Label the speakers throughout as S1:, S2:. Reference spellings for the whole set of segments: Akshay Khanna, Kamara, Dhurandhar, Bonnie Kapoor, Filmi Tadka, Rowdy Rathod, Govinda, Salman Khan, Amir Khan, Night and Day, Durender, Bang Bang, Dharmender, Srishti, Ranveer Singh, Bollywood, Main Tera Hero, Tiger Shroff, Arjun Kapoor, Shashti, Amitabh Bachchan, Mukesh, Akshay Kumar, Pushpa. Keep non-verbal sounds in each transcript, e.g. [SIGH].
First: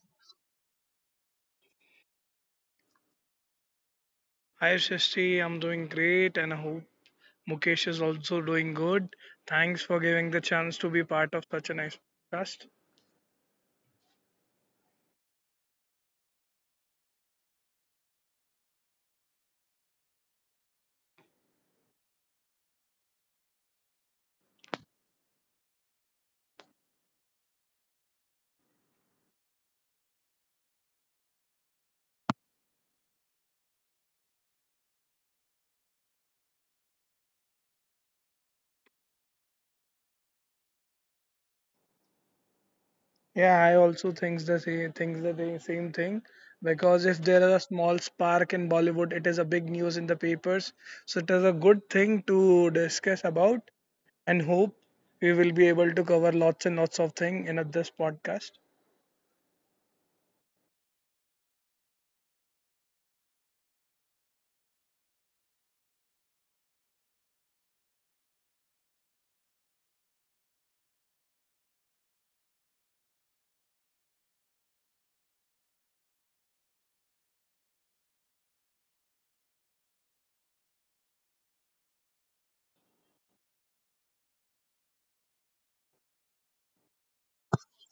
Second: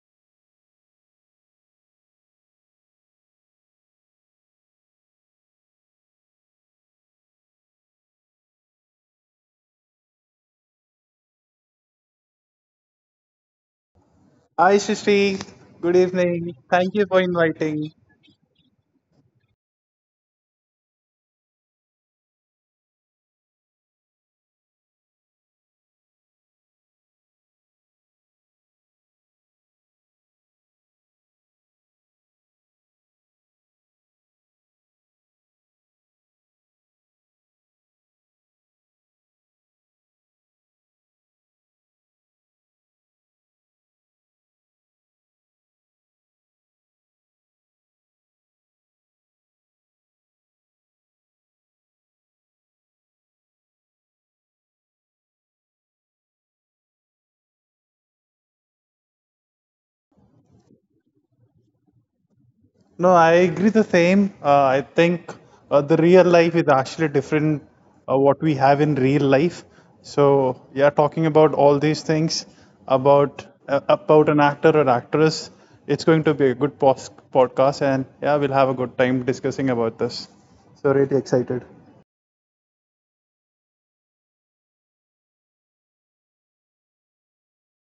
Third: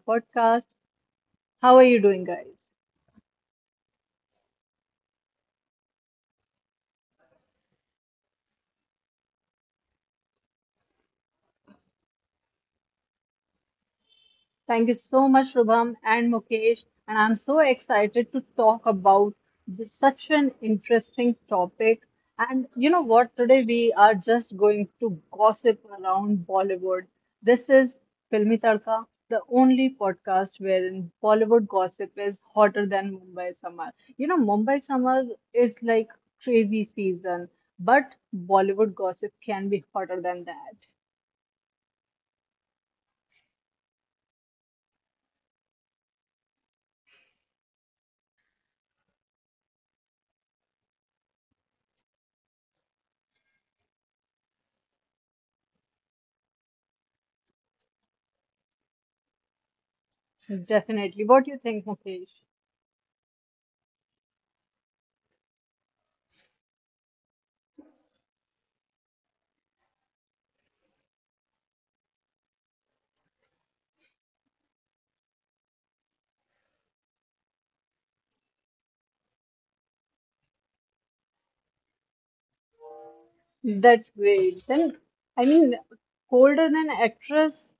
S1: podcast. How are you doing, guys?
S2: Hi Shashti, I'm doing great, and I hope Mukesh is also doing good. Thanks for giving the chance to be part of such a nice podcast.
S3: Hi, Srishti. Good
S1: Thank you
S3: evening.
S1: so much,
S3: Thank you for
S1: Shubham and
S3: inviting.
S1: Mukesh. And I'm so excited to talk about this, such an interesting topic. And you know what? Today we are just going to gossip around Bollywood. This is Filmi Tadka, the only podcast wherein Bollywood gossip is hotter than Mumbai summer. You know, Mumbai summer is like crazy season, but Bollywood gossip can be hotter than that.
S2: Yeah, I also think the same, thinks the same same thing because if there is a small spark in Bollywood, it is a big news in the papers. So it is a good thing to discuss about, and hope we will be able to cover lots and lots of things in this podcast.
S1: Definitely. What do you think, Mukesh?
S3: No, I agree the same. I think the real life is actually different what we have in real life. So, yeah, talking about all these things about an actor or actress, it's going to be a podcast, and yeah, we'll have a good time discussing about this. So, really excited.
S1: That's great. Then, I mean, colder than actress,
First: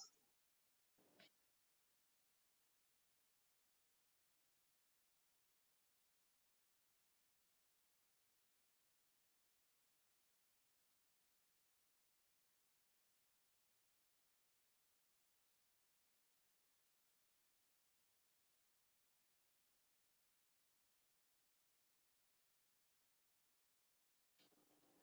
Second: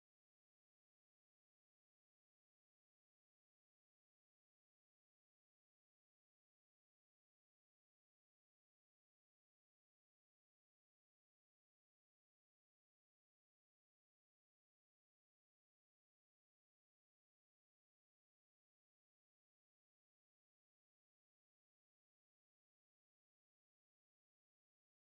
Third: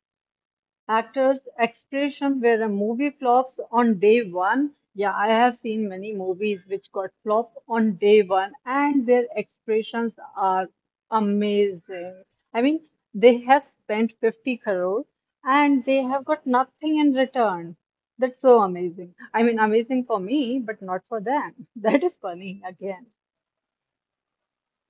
S1: actors' expression where a movie flops on day one. Yeah, I have seen many movies which got flopped on day one, and their expressions are amazing. I mean, they have spent 50 crore and they have got nothing in return. That's so amazing. I mean, amazing for me, but not for them. [LAUGHS] That is funny again.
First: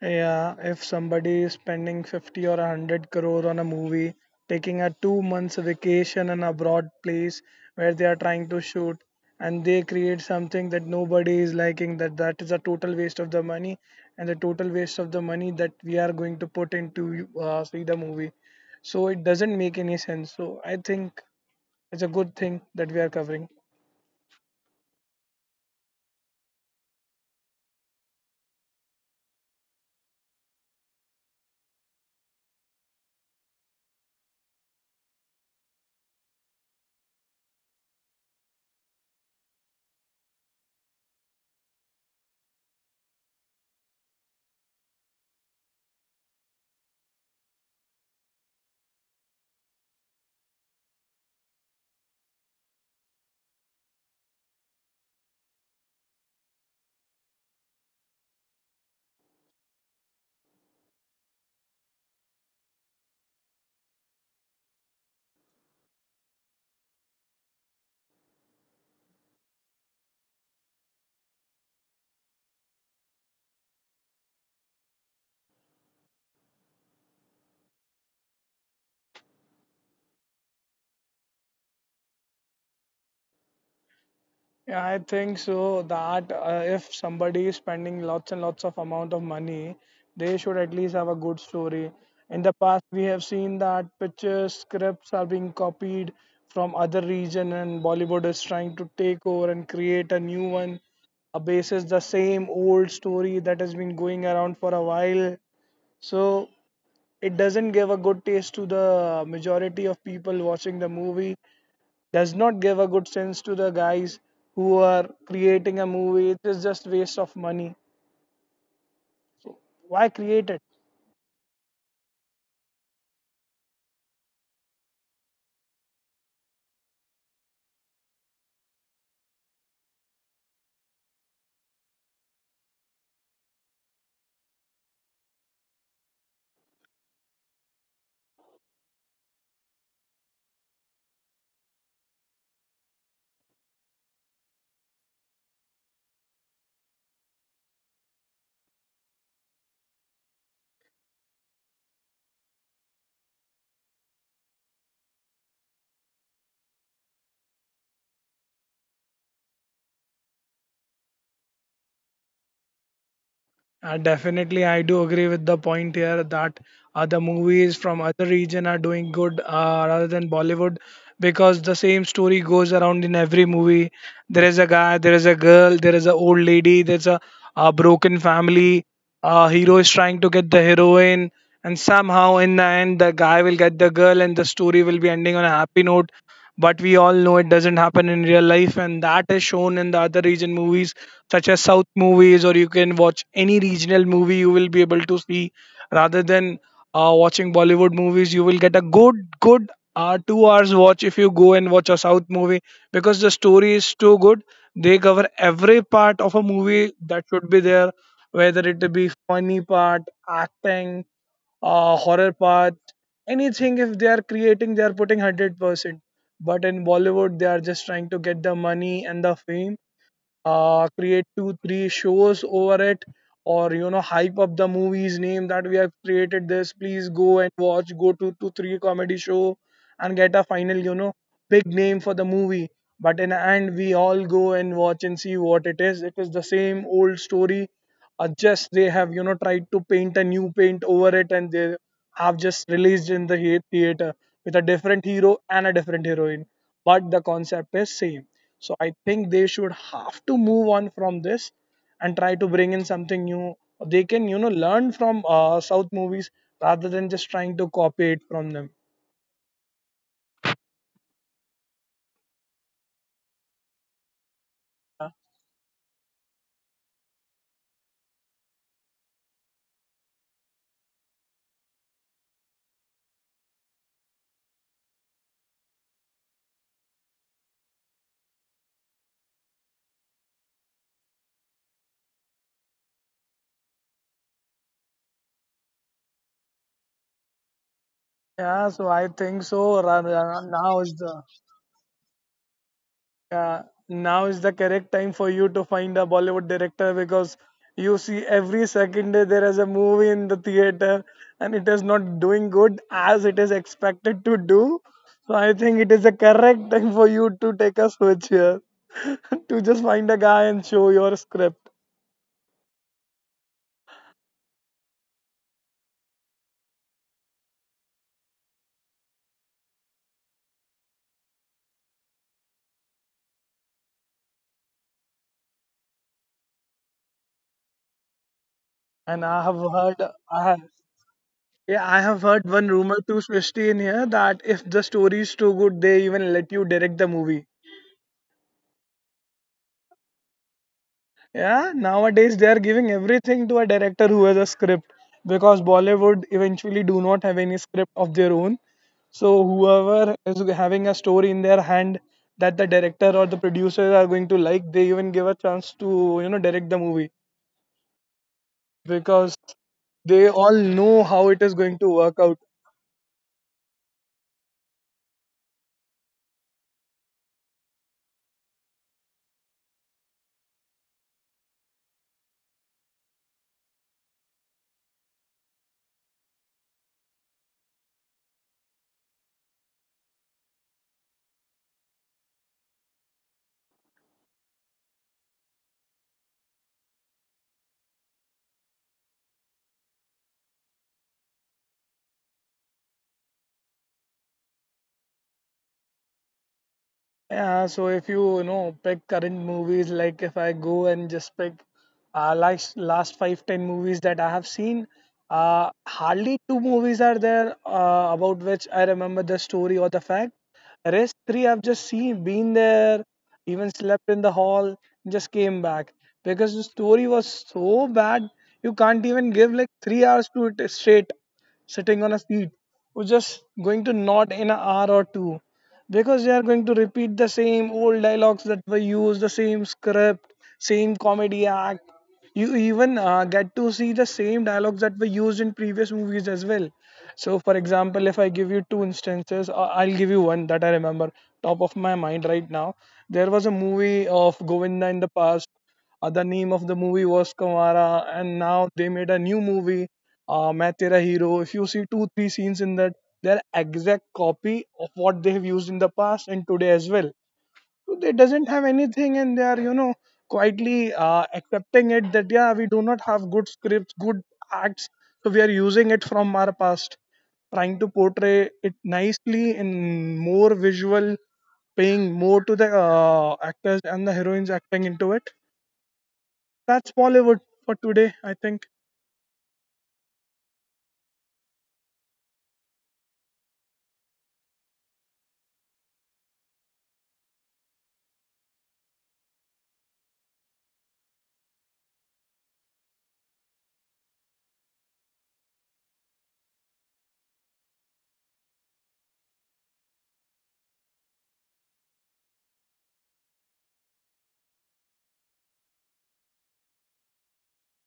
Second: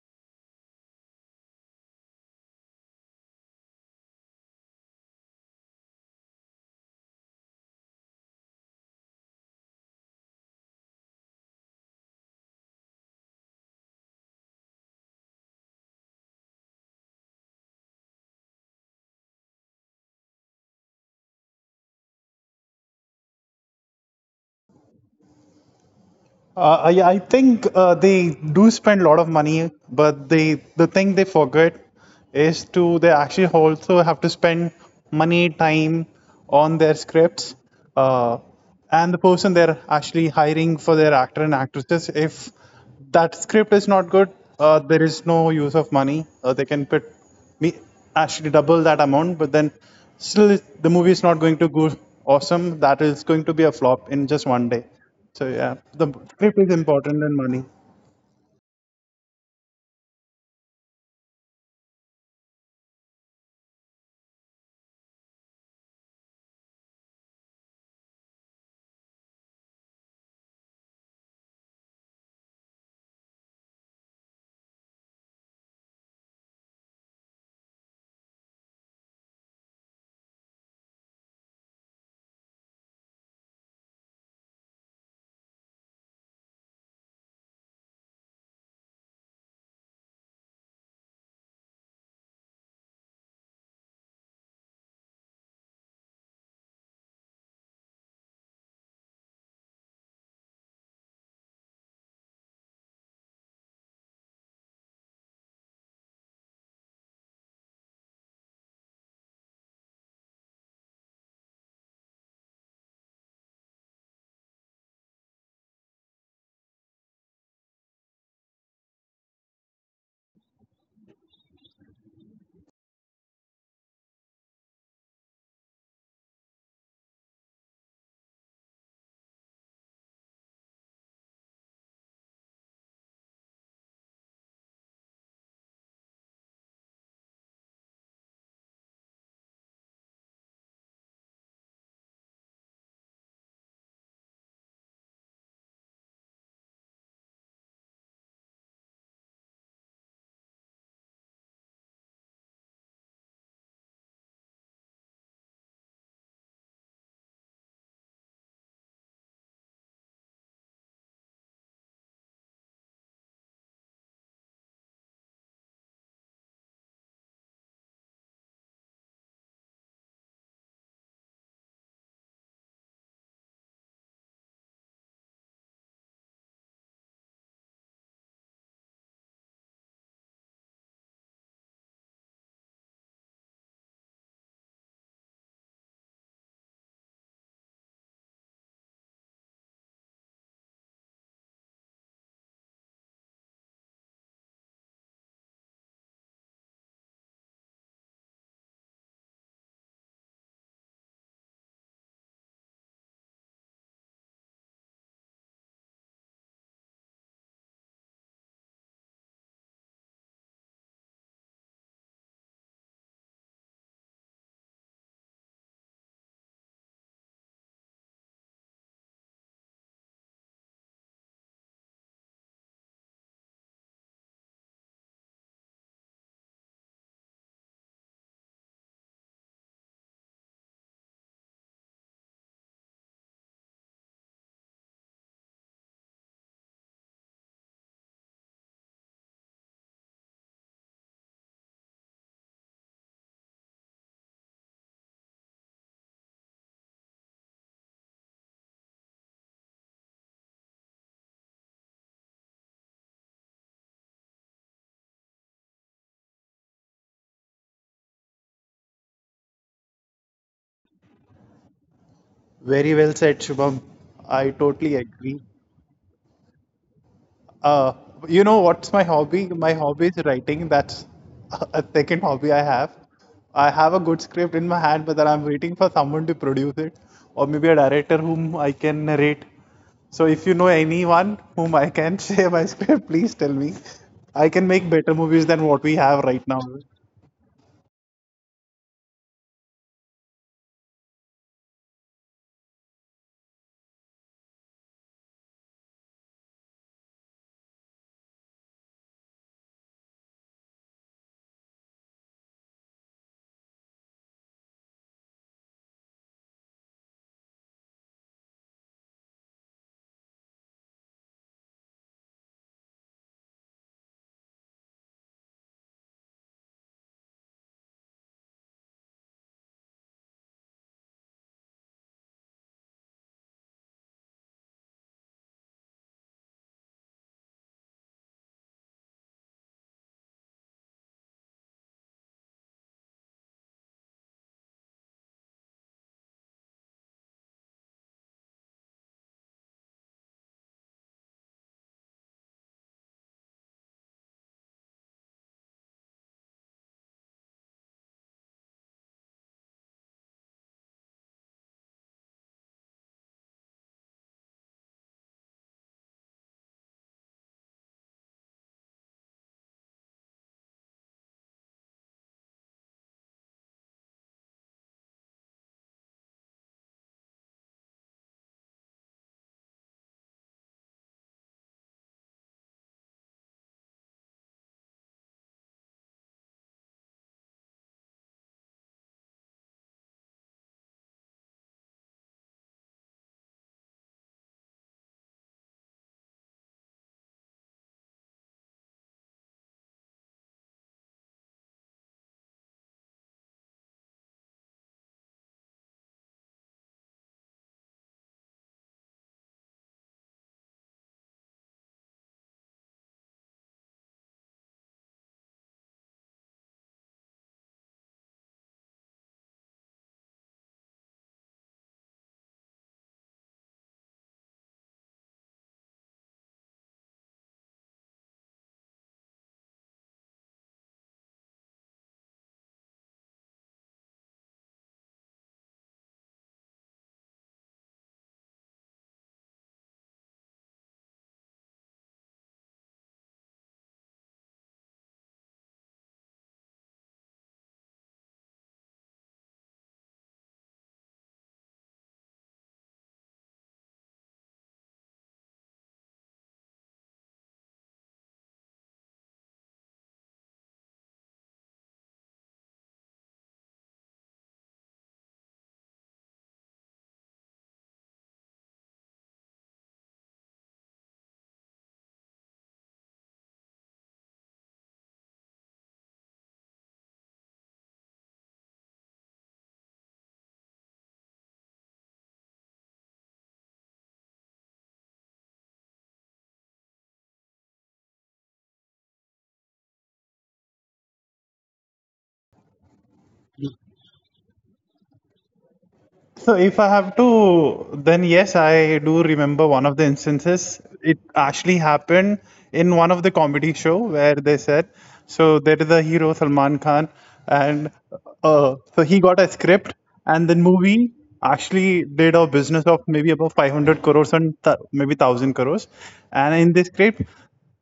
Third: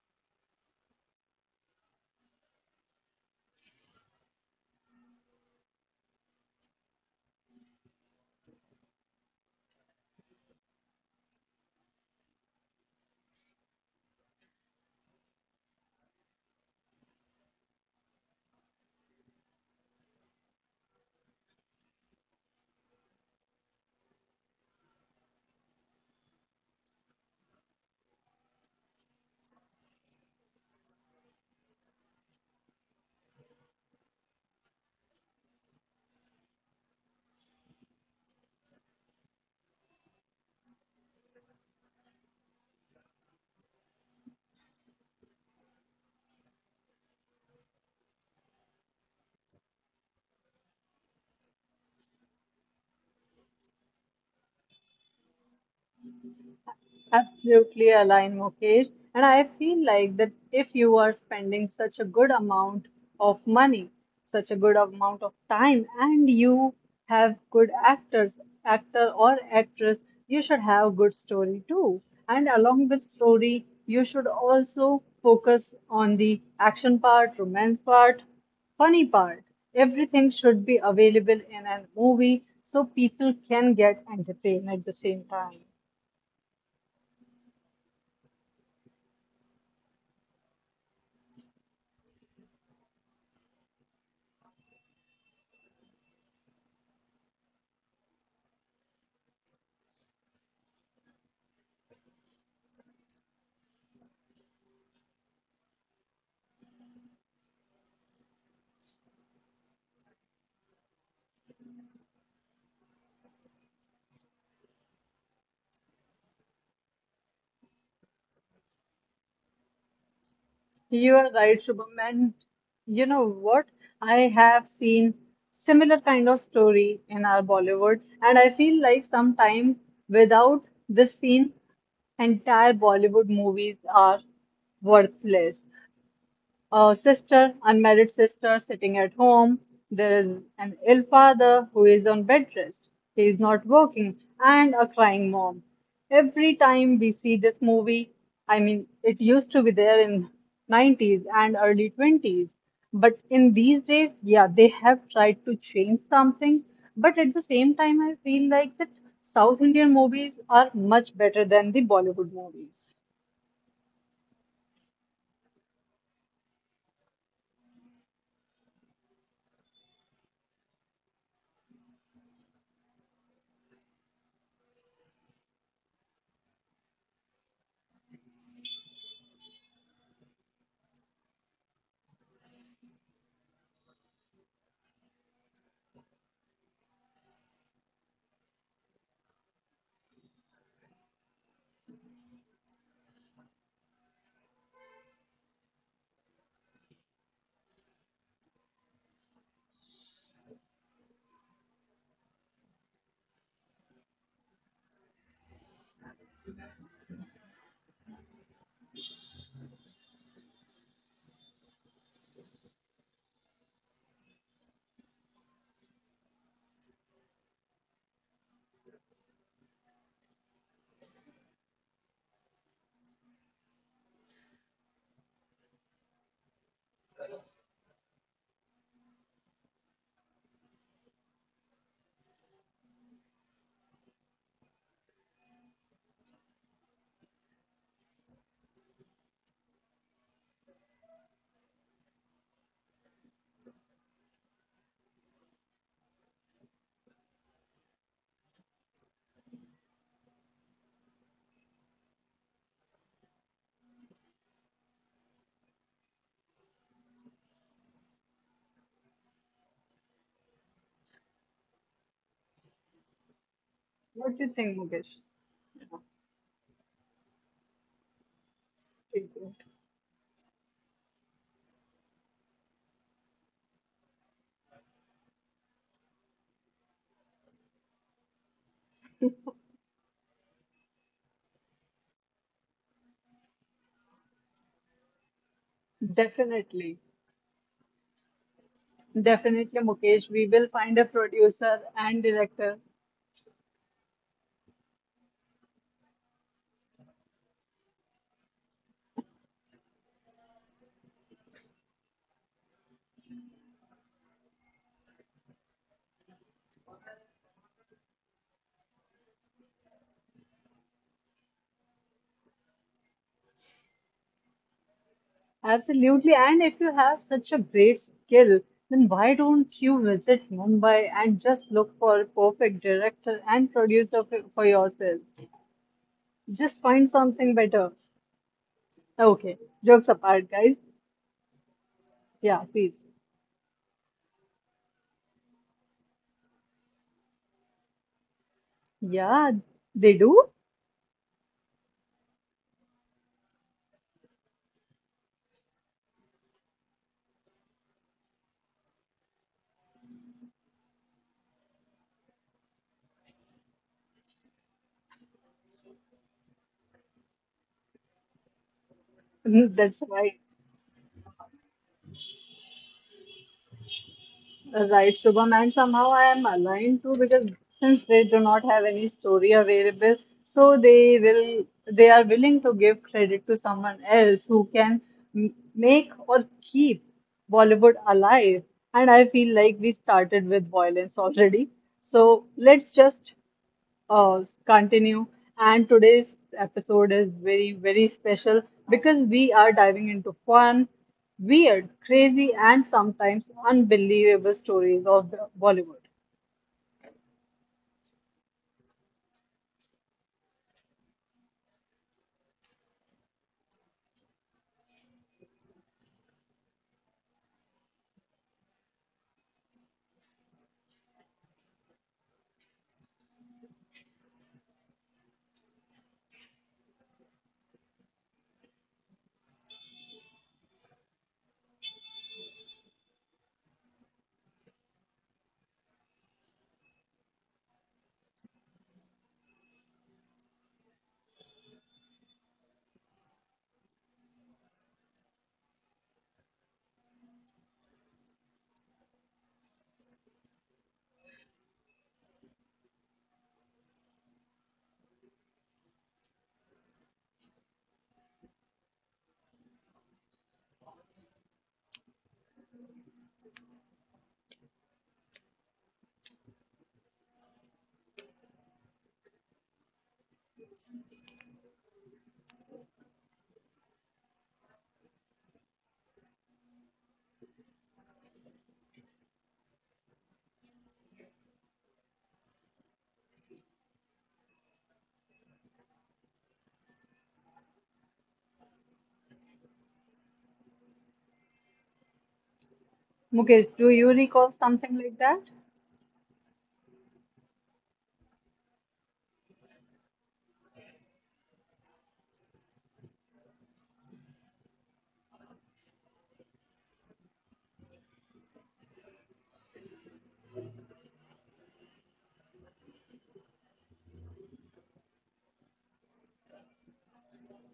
S2: Yeah, if somebody is spending 50 or 100 crore on a movie, taking a 2 months vacation in a broad place where they are trying to shoot, and they create something that nobody is liking, that is a total waste of the money, and the total waste of the money that we are going to put into see the movie. So it doesn't make any sense. So I think it's a good thing that we are covering.
S3: I think they do spend a lot of money, but the thing they forget is to they actually also have to spend money, time on their scripts, uh, and the person they're actually hiring for their actor and actresses. If that script is not good. There is no use of money. They can put me actually double that amount, but then still the movie is not going to go awesome. That is going to be a flop in just 1 day. So yeah, the script is important than money.
S1: Absolutely align, Mukesh. And I feel like that if you are spending such a good amount of money, such a good amount of time, and you have good actors, actor or actress, you should have good story too. And along with story, you should also focus on the action part, romance part, funny part. Everything should be available in a movie so people can
S2: Yeah, I
S1: get
S2: think so
S1: entertained at the
S2: that
S1: same time.
S2: if somebody is spending lots and lots of amount of money, they should at least have a good story. In the past, we have seen that pictures, scripts are being copied from other region, and Bollywood is trying to take over and create a new one. A basis the same old story that has been going around for a while. So it doesn't give a good taste to the majority of people watching the movie, does not give a good sense to the guys who are creating a movie. It is just waste of money. So why create it?
S1: You are right, Shubham. And you know what? I have seen similar kind of story in our Bollywood, and I feel like sometime without this scene, entire Bollywood movies are worthless. A sister, unmarried sister, sitting at home. There is an ill father who is on bed rest. He is not working, and a crying mom. Every time we see this movie, I mean, it used to be there in 90s and early 20s, but in these days, yeah, they have tried to change something. But at the same time, I feel like that South Indian movies are much better than the Bollywood movies.
S2: Definitely, I do agree with the point here that other movies from other region are doing good, rather than Bollywood because the same story goes around in every movie. There is a guy, there is a girl, there is an old lady, a broken family. A hero is trying to get the heroine, and somehow in the end, the guy will get the girl, and the story will be ending on a happy note. But we all know it doesn't happen in real life, and that is shown in the other region movies such as south movies, or you can watch any regional movie. You will be able to see, rather than watching Bollywood movies, you will get a good 2 hours watch if you go and watch a south movie because the story is too good. They cover every part of a movie that should be there, whether it be funny part, acting, horror part, anything. If they are creating, they are putting 100%. But in Bollywood, they are just trying to get the money and the fame, create two three shows over it, or you know, hype up the movie's name that we have created this, please go and watch, go to two three comedy show and get a final, you know, big name for the movie. But in the end, we all go and watch and see what it is. It is the same old story, just they have, you know, tried to paint a new paint over it, and they have just released in the theater with a different hero and a different heroine, but the concept is same. So I think they should have to move on from this and try to bring in something new. They can, you know, learn from South movies rather than just trying to copy it from them.
S3: Very well said, Shubham. I
S1: What do you
S3: totally
S1: think,
S3: agree.
S1: Mukesh? Yeah,
S3: Uh, you know what's my hobby?
S1: please
S3: My
S1: go.
S3: hobby is writing. That's a second hobby I have. I have a good script in my hand, but then I'm waiting for someone to produce it, or maybe a director whom I can narrate. So if you know anyone whom I can [LAUGHS] share my script, please tell me. I can make better movies than what we have right now.
S1: Definitely.
S2: Yeah, so I think so. Ra-
S1: Definitely,
S2: ra-
S1: Mukesh. We
S2: Now
S1: will
S2: is the
S1: find a producer and director.
S2: Yeah, now is the correct time for you to find a Bollywood director because you see every second day there is a movie in the theater, and it is not doing good as it is expected to do. So I think it is the correct time for you to take a switch here [LAUGHS] to just find a guy and show your script.
S1: Absolutely. And if you have such a great skill, then why don't you visit Mumbai and just look for a perfect director and producer for yourself? Just find something better.
S2: And I have
S1: Okay.
S2: heard,
S1: Jokes
S2: I have,
S1: apart, guys.
S2: yeah, I have heard one
S1: Yeah,
S2: rumor
S1: please.
S2: to Swishti in here that if the story is too good, they even let you direct the movie.
S1: Yeah, they do.
S2: Yeah, nowadays they are giving everything to a director who has a script because Bollywood eventually do not have any script of their own. So whoever is having a story in their hand that the director or the producers are going to like, they even give a chance to, you know, direct the movie
S1: [LAUGHS]
S2: because
S1: That's why.
S2: they all know how it is going to work out.
S1: Right, Shubham, and somehow I am aligned too because since they do not have any story available, so they are willing to give credit to someone else who can make or keep Bollywood alive. And I feel like we started with violence already. So let's just continue. And today's episode is very, very special because we are diving into fun, weird, crazy, and sometimes unbelievable stories of Bollywood.
S2: Yeah, so if you, you know, pick current movies, like if I go and just pick last 5-10 movies that I have seen, hardly two movies are there about which I remember the story or the fact. Rest three I've just seen, been there, even slept in the hall, just came back because the story was so bad, you can't even give like 3 hours to it straight sitting on a seat. We're just going to nod in an hour or two because they are going to repeat the same old dialogues that were used, the same script, same comedy act. You even get to see the same dialogues that were used in previous movies as well. So for example, if I give you two instances, I'll give you one that I remember top of my mind right now. There was a movie of Govinda in the past, the name of the movie was Kamara, and now they made a new movie, Main Tera Hero. If you see two, three scenes in that, they're exact copy of what they've used in the past and today as well. So they doesn't have anything, and they are, you know, quietly accepting it that yeah, we do not have good scripts, good acts, so we are using it from our past, trying to portray it nicely in more visual, paying more to the actors and the heroines acting into it. That's Bollywood for today, I think.
S1: Mukesh, do you recall something like that?
S3: So if I have to, then yes, I do remember one of the instances. It actually happened in one of the comedy show where they said, so there is a hero Salman Khan, and so he got a script, and the movie actually did a business of maybe about 500 crores and maybe 1000 crores, and in this script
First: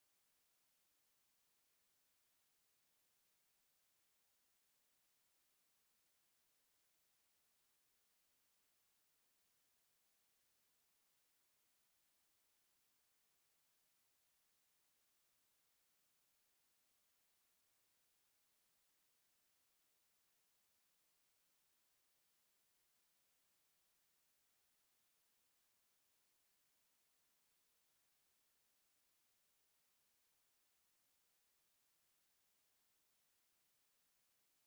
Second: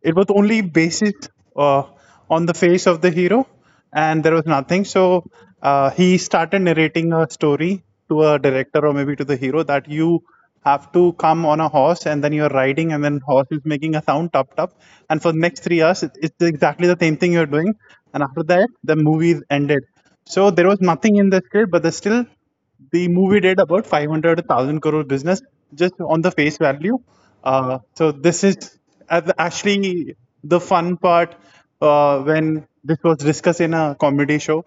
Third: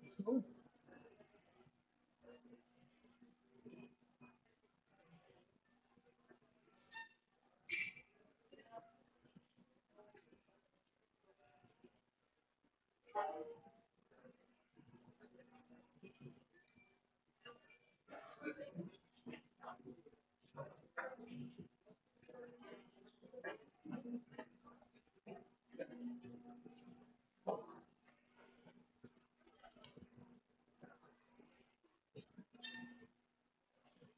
S3: it was only basis uh, on the face of the hero, and there was nothing. So he started narrating a story to a director or maybe to the hero that you have to come on a horse and then you're riding, and then horse is making a sound top top, and for the next 3 hours it's exactly the same thing you're doing, and after that the movie is ended. So there was nothing in the script, but there's still the movie did about 500,000 crore business just on the face value. So this is actually the fun part when this was discussed in a comedy show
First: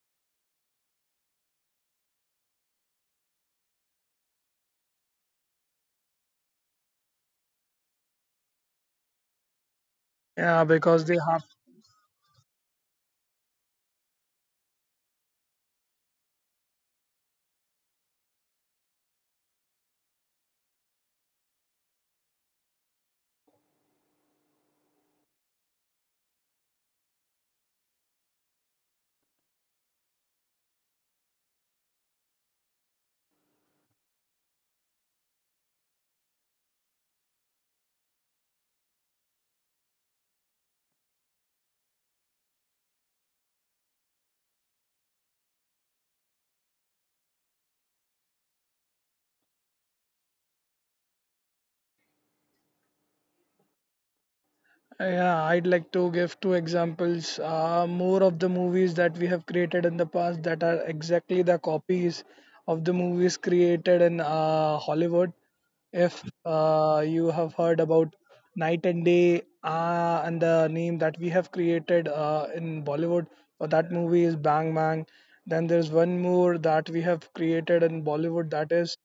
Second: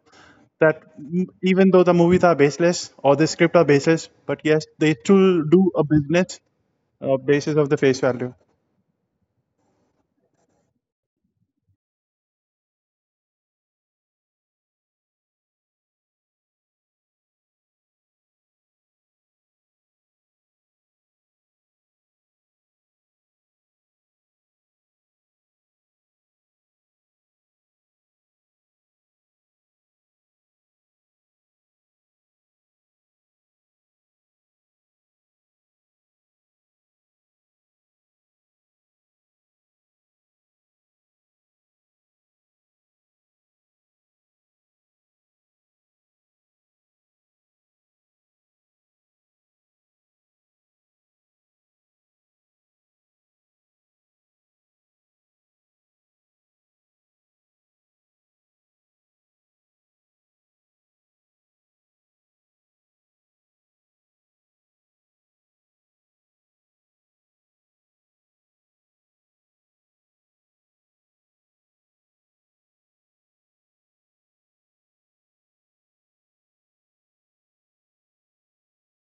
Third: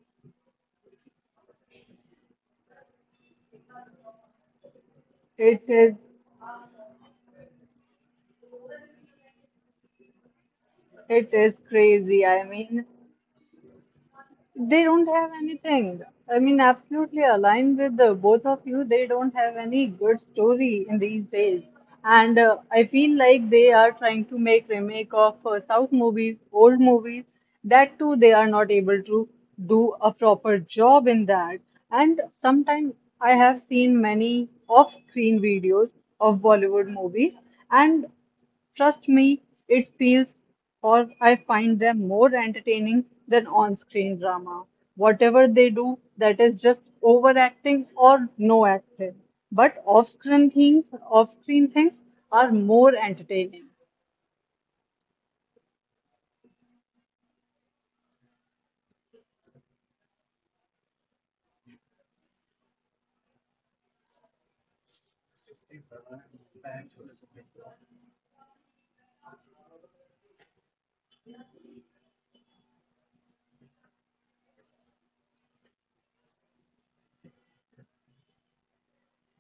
S3: that even though the movies are baseless or the script are baseless, but yes, they still do
S1: It
S3: a
S1: is,
S3: business basis of the face value.
S2: Yeah, because they have
S1: it is crazy. I mean, they don't have anything. I mean, absolutely aligned with the both of you. They don't have any good story in these days. And I feel like they are trying to make remake of South movies, old movies. That too, they are not able to do a proper job in that. And sometimes I have seen many off-screen videos of Bollywood movies. And trust me, it feels, or I find them more entertaining than on-screen drama. Whatever they do, that is just overacting or no acting. But off-screen things are more entertaining.
S2: Yeah, I'd like to give two examples. More of the movies that we have created in the past that are exactly the copies of the movies created in Hollywood. If you have heard about Night and Day, and the name that we have created in Bollywood for that movie is Bang Bang. Then there's one more that we have created in Bollywood that is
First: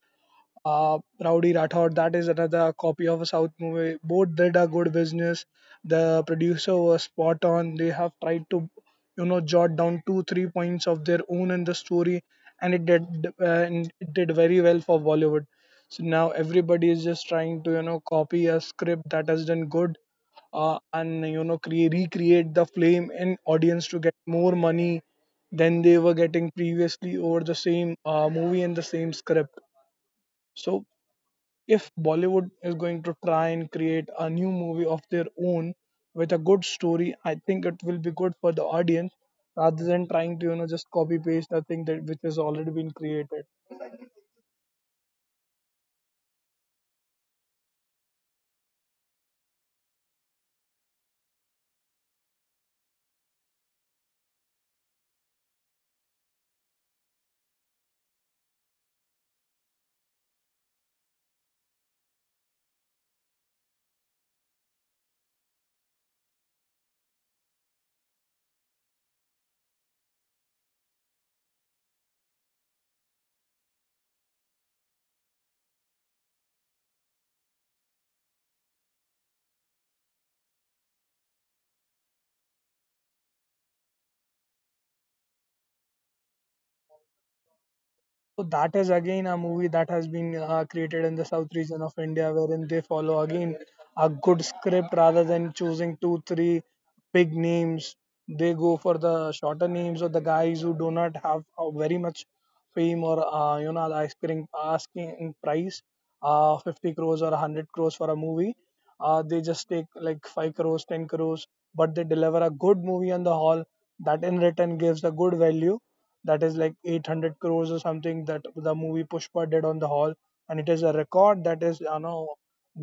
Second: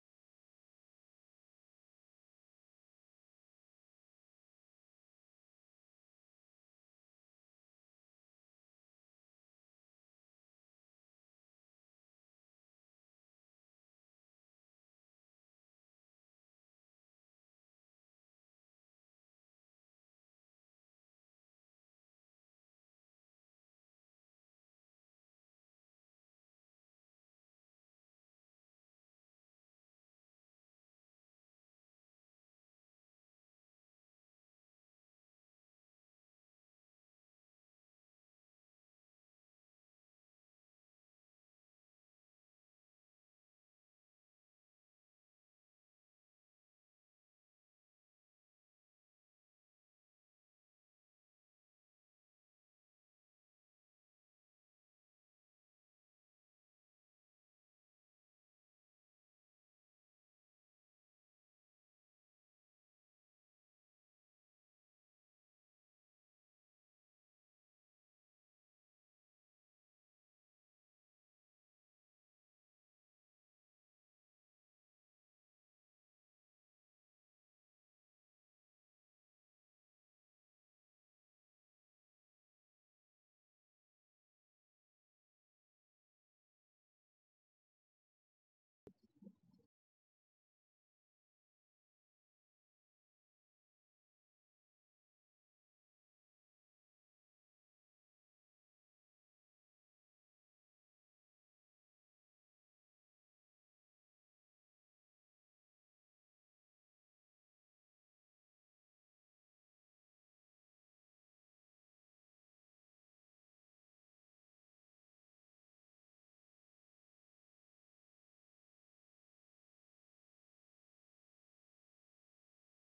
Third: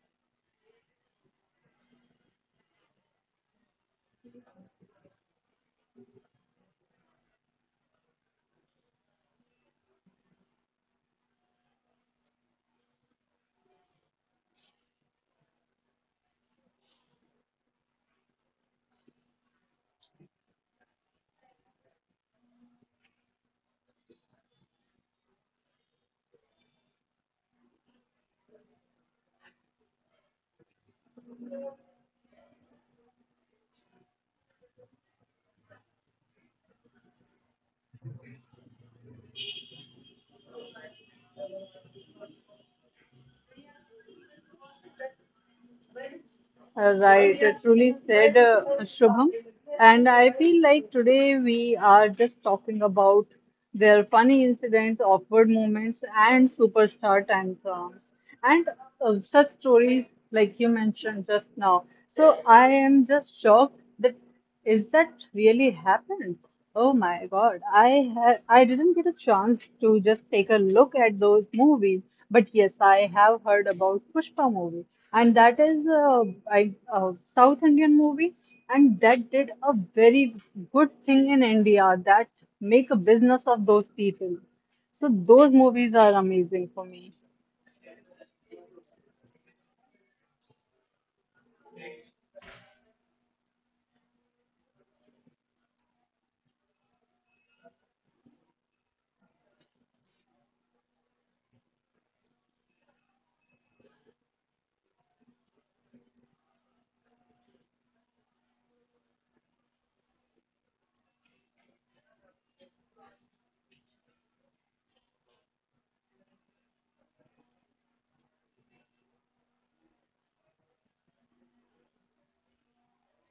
S2: uh, Rowdy Rathod. That is another copy of a South movie. Both did a good business. The producer was spot on. They have tried to, you know, jot down two, three points of their own in the story, and it did very well for Bollywood. So now everybody is just trying to, you know, copy a script that has done good, and you know, create recreate the flame in audience to get more money than they were getting previously over the same movie and the same script. So if Bollywood is going to try and create a new movie of their own with a good story, I think it will be good for the audience rather than trying to, you know, just copy paste the thing that which has already been created.
S1: Right, truly said, Shubham. And I feel like today we are just talking about their funny incidents, awkward moments, and superstar tantrums, and such stories like you mentioned just now. So I am just shocked that is that really happened? Oh my God, I didn't get a chance to just take a look at those movies, but yes, I have heard about Pushpa movie, and that is South Indian movie, and that did a very good thing in India that make a business of those people. So those movies are amazing for me.
S2: So that is again a movie that has been created in the south region of India, wherein they follow again a good script rather than choosing two, three big names. They go for the shorter names or the guys who do not have very much fame or you know, the asking price, 50 crores or 100 crores for a movie. They just take like 5 crores, 10 crores, but they deliver a good movie on the hall that in return gives a good value that is like 800 crores or something that the movie Pushpa did on the hall, and it is a record that is, you know,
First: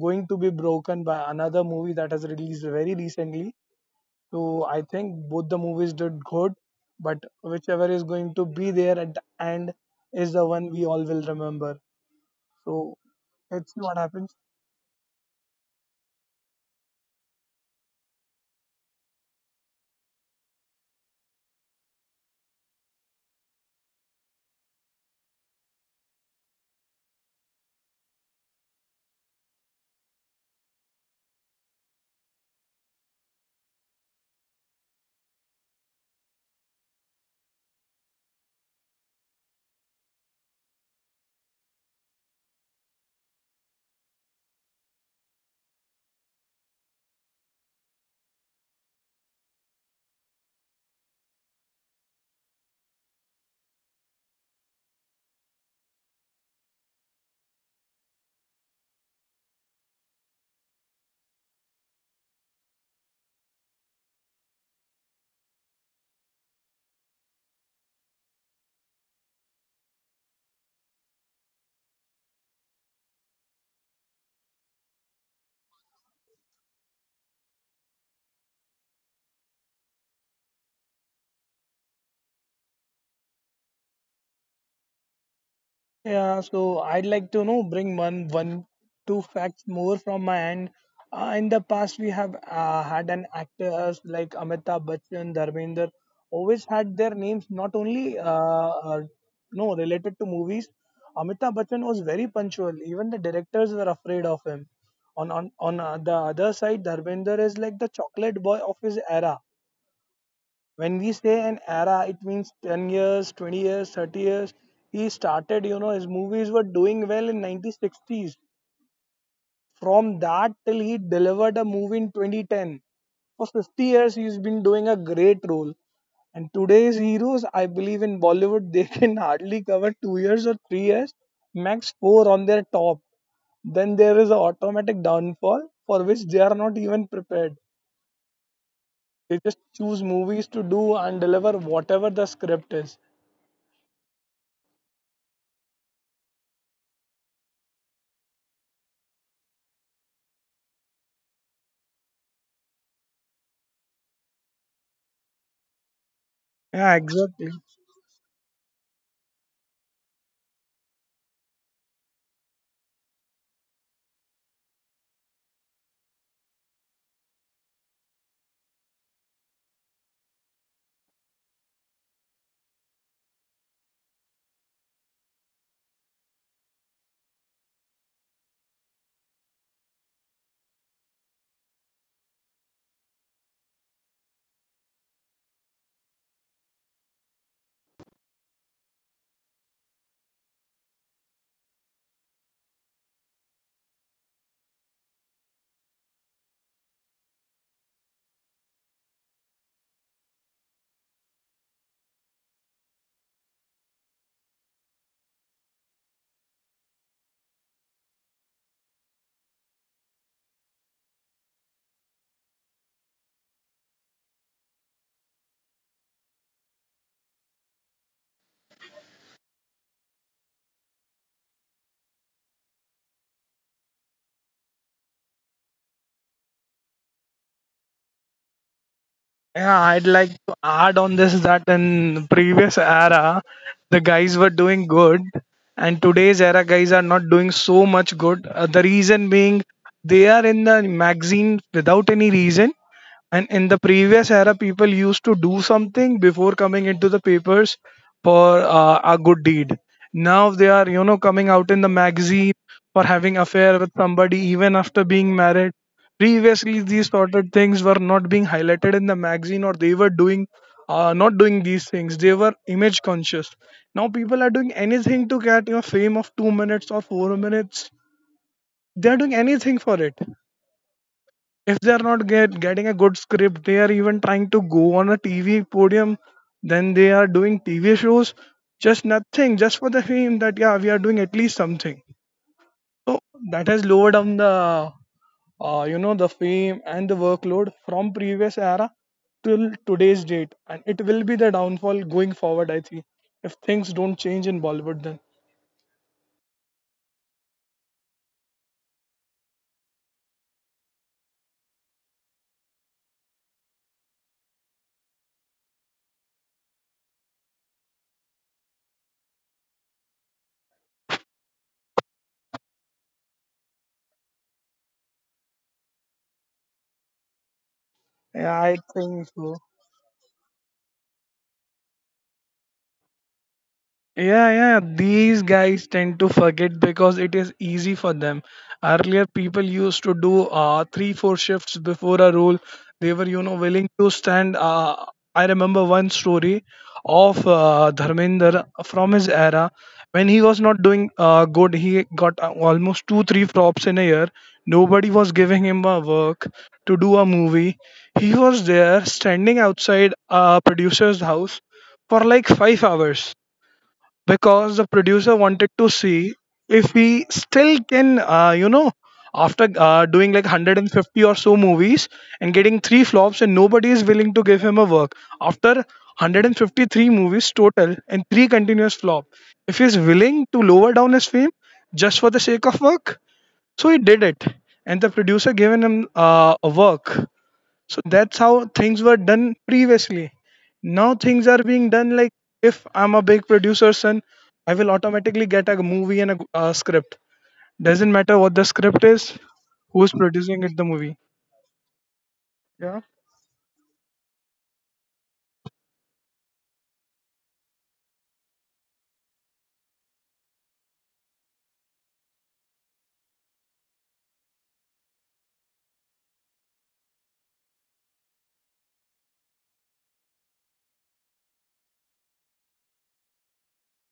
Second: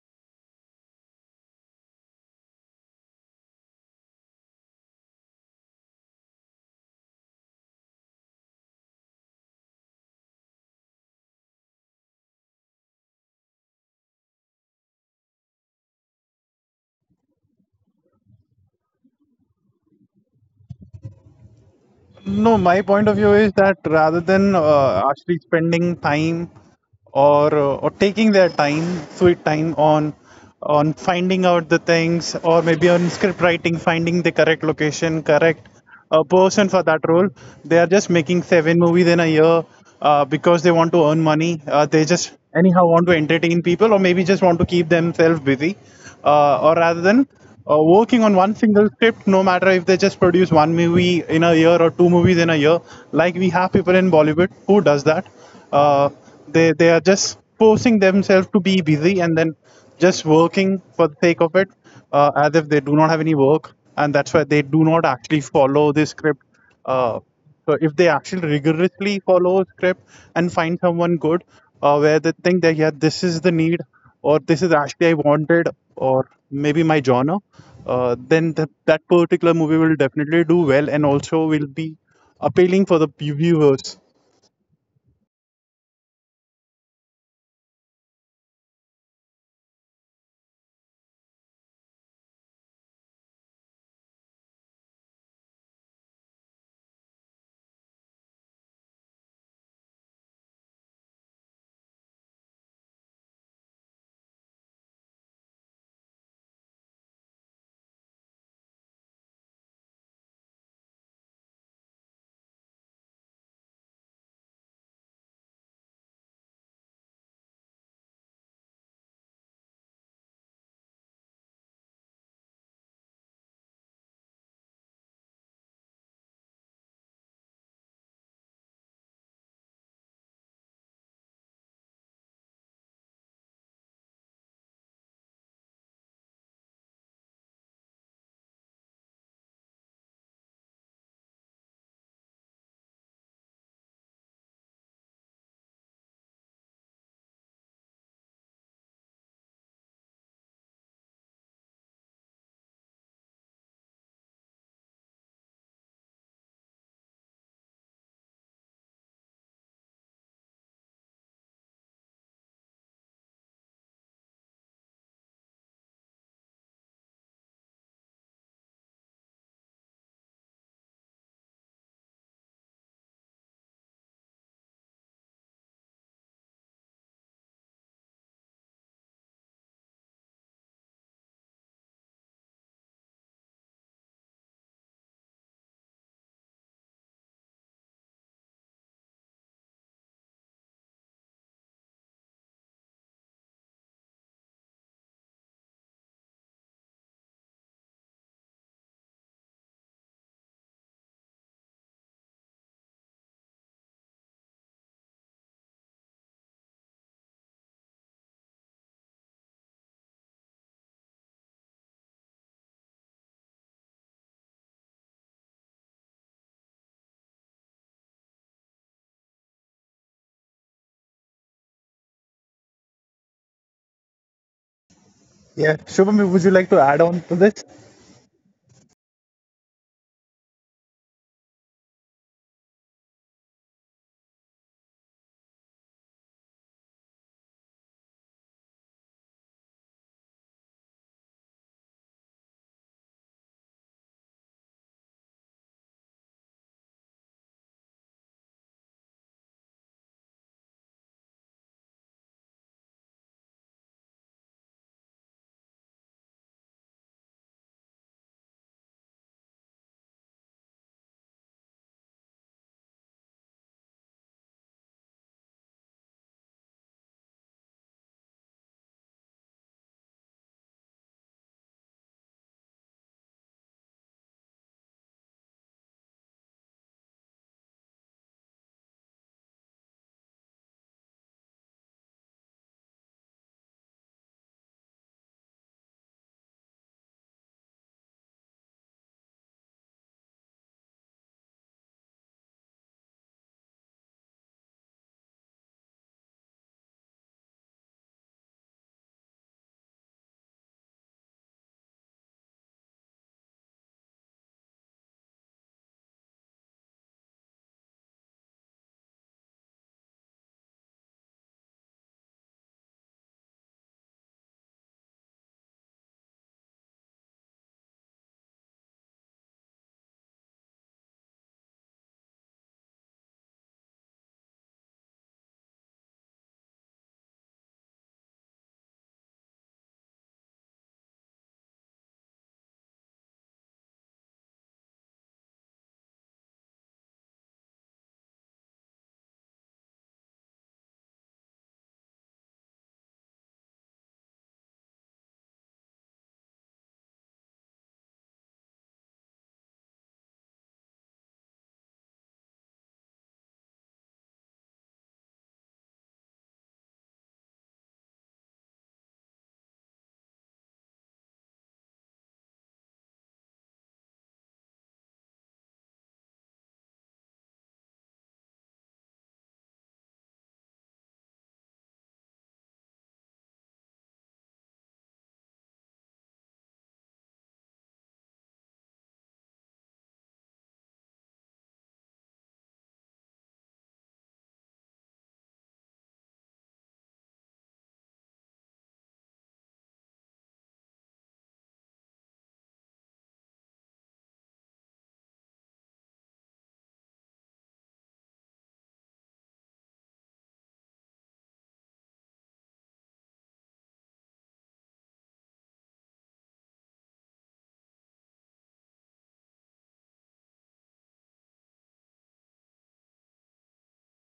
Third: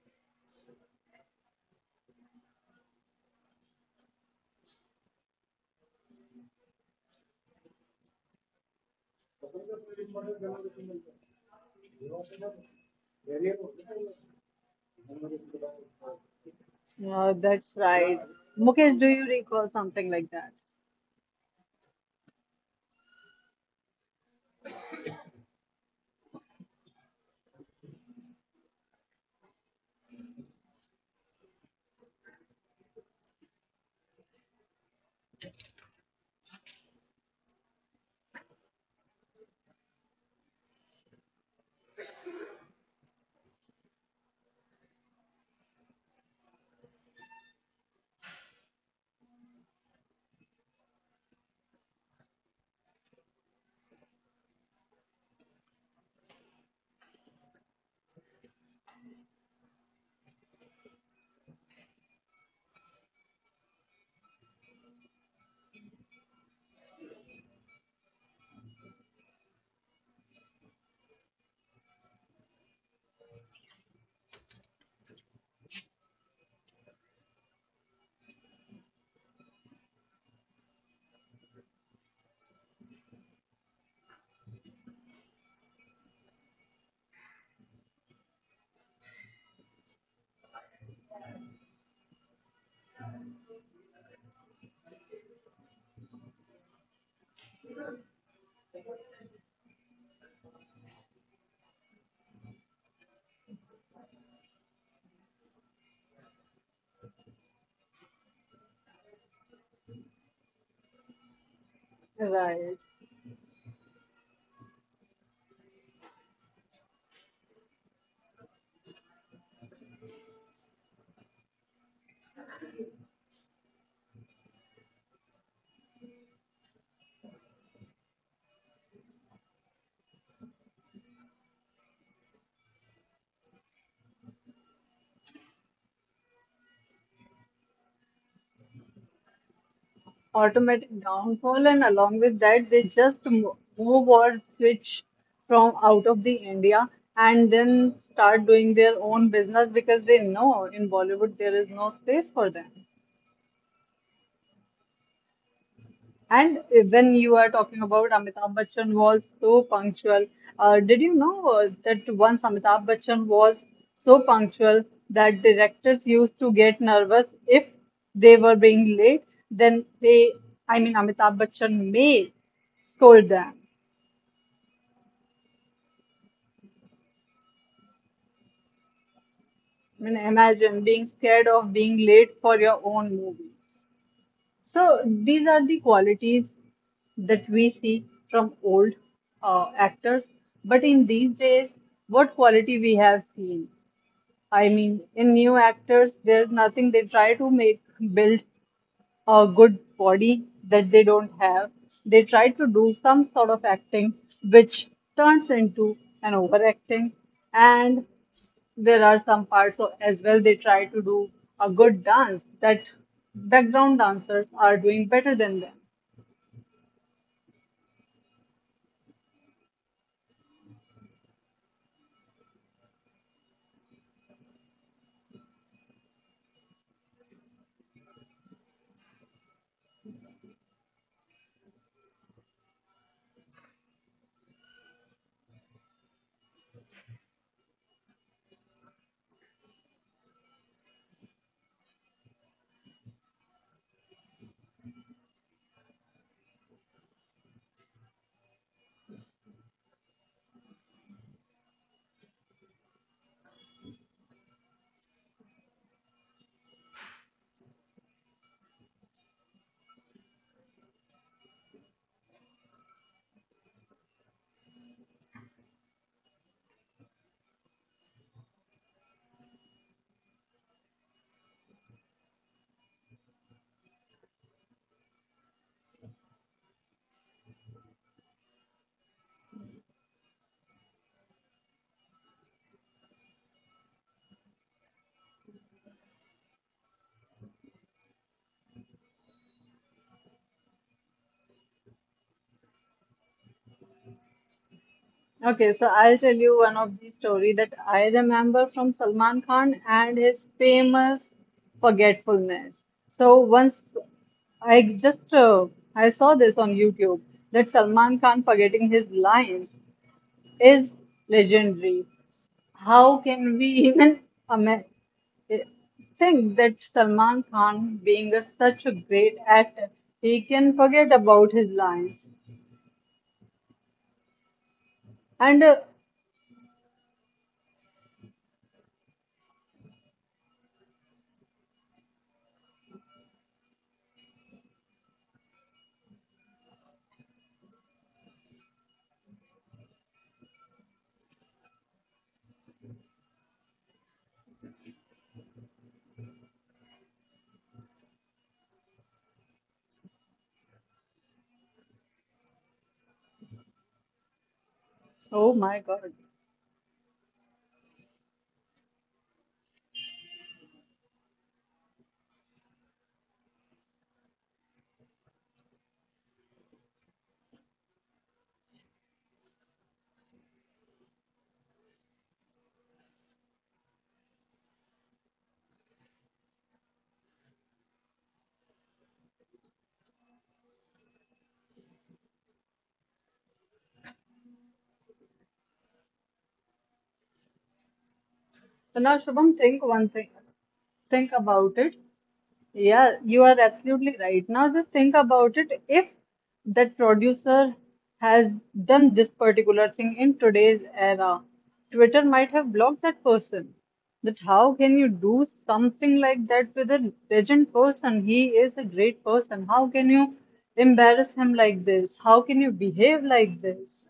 S2: going to be broken by another movie that has released very recently. So I think both the movies did good, but whichever is going to be there at the end is the one we all will remember. So let's see what happens.
S1: That's right. Mukesh, do you recall something like that?
S3: No, my point of view is that rather than actually spending time or taking their time, sweet time on finding out the things or maybe on script writing, finding the correct location, correct person for that role, they are just making 7 movies in a year because they want to earn money. They just anyhow want to entertain people or maybe just want to keep themselves busy or rather than working on one single script, no matter if they just produce 1 movie in a year or 2 movies in a year, like we have people in Bollywood who does that. Uh, they are just forcing themselves to be busy and then just working for the sake of it, as if they do not have any work, and that's why they do not actually follow the script. Uh, so if they actually rigorously follow a script and find someone good, where they think that yeah, this is the need, or this is actually I wanted, or maybe my genre, then that particular movie will definitely do well and also will be appealing for the viewers.
S2: Yeah, so I'd like to know bring one one two facts more from my end. In the past, we have had an actors like Amitabh Bachchan, Dharmender, always had their names not only no related to movies. Amitabh Bachchan was very punctual. Even the directors were afraid of him. On the other side, Dharmender is like the chocolate boy of his era. When we say an era, it means 10
S1: Right.
S2: years, 20 years, 30 years. He started, you know, his movies were doing well in 1960s. From that till he delivered a movie in 2010, for 50 years he's been doing a great role. And today's heroes, I believe, in Bollywood [LAUGHS] they can hardly cover 2 years or 3 years, max 4 on their top. Then there is an automatic downfall for which they are not even prepared. They just choose movies to do
S1: Automatic
S2: and deliver
S1: downfall, and
S2: whatever the
S1: along with
S2: script
S1: that,
S2: is.
S1: they just move or switch from out of the India and then start doing their own business because they know in Bollywood there is no space for them. And
S2: Yeah,
S1: when
S2: exactly.
S1: you are talking about Amitabh Bachchan was so punctual, did you know that once Amitabh Bachchan was so punctual that directors used to get nervous if they were being late, then they, I mean, Amitabh Bachchan may scold them. I mean, imagine being scared of being late for your own movie. So these are the qualities that we see from old actors. But in these days, what quality we have seen? I mean, in new actors, there's nothing. They try to make build a good body that they don't have. They try to do some sort of acting, which turns into an overacting. And there are some parts of, as well they try to do a good dance that background dancers are doing better than them.
S3: Yeah, Shubham, would you like to add on to this?
S2: Yeah, I'd like to add on this that in previous era, the guys were doing good, and today's era guys are not doing so much good. The reason being they are in the magazine without any reason, and in the previous era, people used to do something before coming into the papers for a good deed. Now they are, you know, coming out in the magazine for having affair with somebody even after being married. Previously these sort of things were not being highlighted in the magazine, or they were doing not doing these things. They were image conscious. Now people are doing anything to get, you know, fame of 2 minutes or 4 minutes. They are doing anything for it. If they are not getting a good script, they are even trying to go on a TV podium. Then they are doing TV shows, just nothing, just for the fame, that, yeah, we are doing at least something. So that has lowered down the you know, the fame and the workload from previous era till today's date. And it will be the downfall going forward, I think, if things don't change in Bollywood. Then
S1: Okay, so I'll tell you one of the story that I remember from Salman Khan and his famous forgetfulness. So once I just I saw this on YouTube that Salman Khan forgetting his lines is legendary. How can we even ama- think that Salman
S2: yeah, I
S1: Khan, being
S2: think so.
S1: such a great actor, he can forget about his lines?
S2: Yeah, yeah, these guys tend to
S1: And
S2: forget because it is easy for them. Earlier, people used to do three, four shifts before a role. They were, you know, willing to stand. I remember one story of Dharmender from his era when he was not doing good. He got almost two, three flops in a year. Nobody was giving him a work to do a movie. He was there standing outside a producer's house for like 5 hours because the producer wanted to
S1: oh my
S2: see
S1: God,
S2: if we still can, you know, after doing like 150 or so movies and getting three flops and nobody is willing to give him a work, after 153 movies total and three continuous flop, if he's willing to lower down his fame just for the sake of work. So he did it, and the producer given him a work. So that's how things were done previously. Now things are being done like, if I'm a big producer son, I will automatically get a movie and a script. Doesn't matter what the
S1: so
S2: script
S1: now
S2: is,
S1: Shubham, think one
S2: who's
S1: thing,
S2: producing it, the movie.
S1: think about it.
S2: Yeah.
S1: Yeah, you are absolutely right. Now, just think about it. If that producer has done this particular thing in today's era, Twitter might have blocked that person. That how can you do something like that with a legend person? He is a great person. How can you embarrass him like this? How can you behave like this?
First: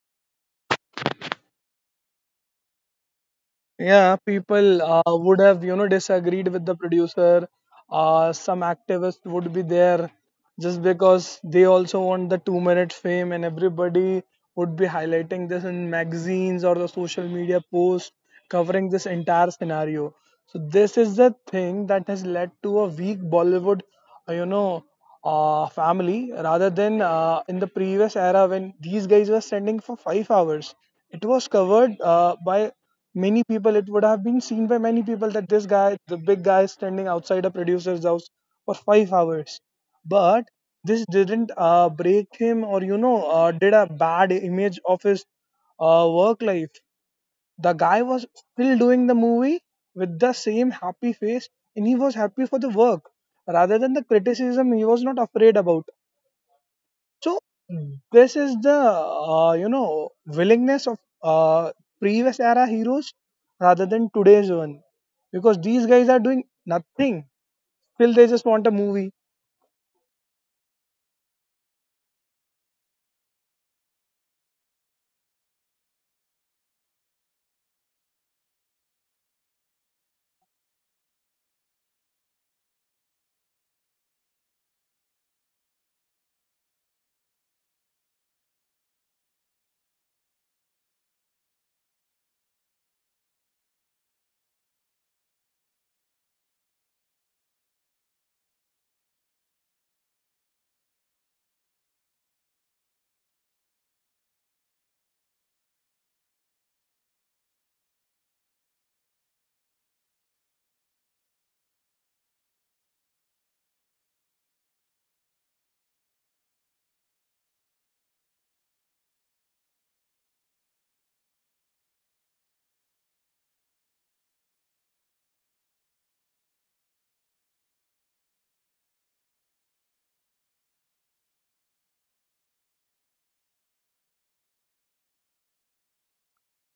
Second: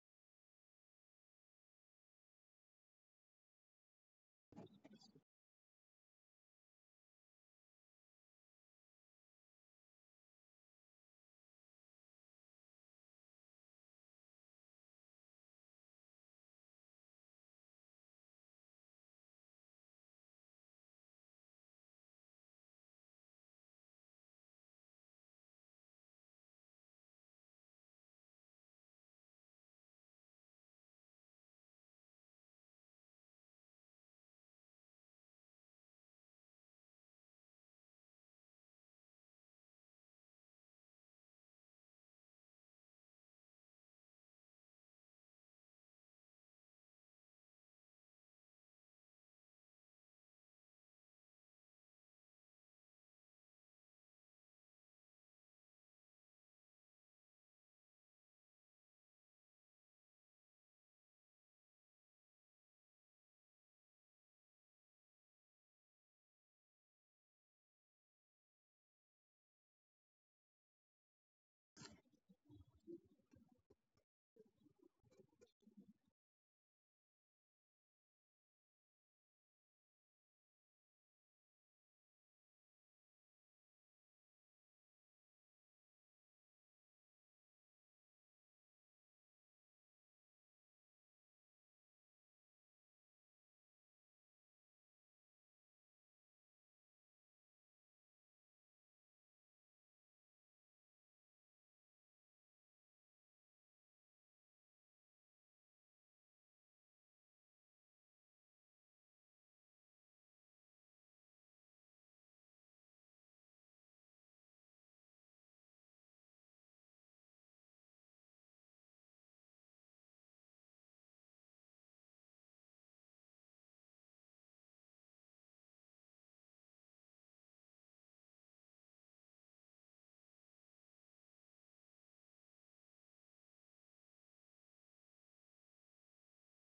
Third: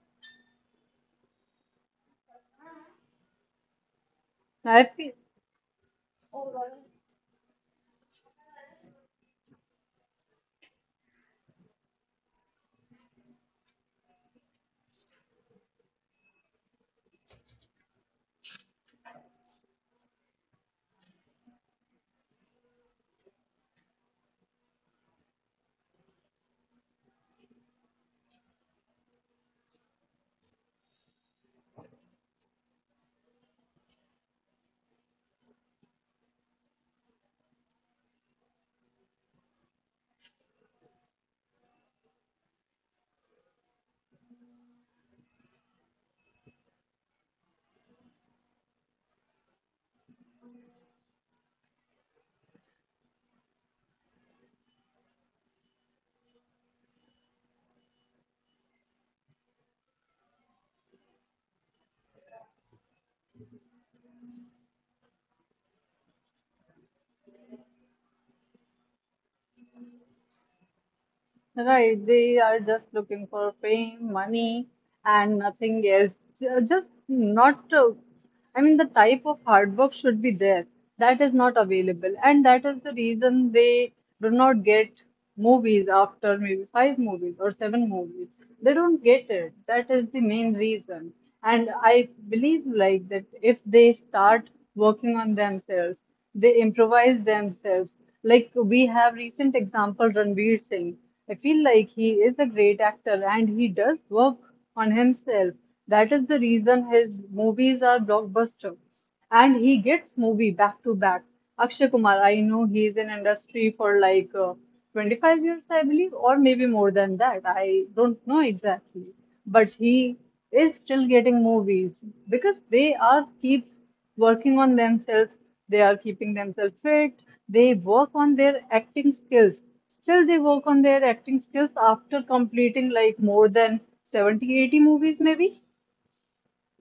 S2: Yeah, people
S1: I feel.
S2: would have, you know, disagreed with the producer. Some activists would be there just because they also want the 2 minute fame, and everybody would be highlighting this in magazines or the social media posts, covering this entire scenario. So, this is the thing that has led to a weak Bollywood, you know, family, rather than in the previous era when these guys were standing for 5 hours. It was covered by many people. It would have been seen by many people that this guy, the big guy, is standing outside a producer's house for 5 hours. But this didn't break him, or, you know, did a bad image of his work life. The guy was still doing the movie with the same happy face, and he was happy for the work rather than the criticism. He was not afraid about. So this is the you know, willingness of previous era heroes rather than today's one, because these guys are doing nothing till they just want a movie.
S1: Right, they are just looking for fame, money, and nothing else. Just not, I mean, the type of hard work should be there. That is not available. And that is the reason they do not get movies after maybe five movies or seven movies. They don't get it. That is the main reason. And I believe, like, that if they start working on themselves, they improvise themselves. Like, we have recent example Ranveer Singh. I feel like he is a great actor and he does work on himself. That is the reason his movies are blockbuster. And he gets movie back to back. Akshay Kumar, I know he is in industry for like 25 years, I believe, or maybe more than that. I don't know exactly. But he is still getting movies because they are keep working on themselves. They are keeping themselves fit. They work on their acting skills. Still, they work on their acting skills after completing like more than 70 80 movies maybe.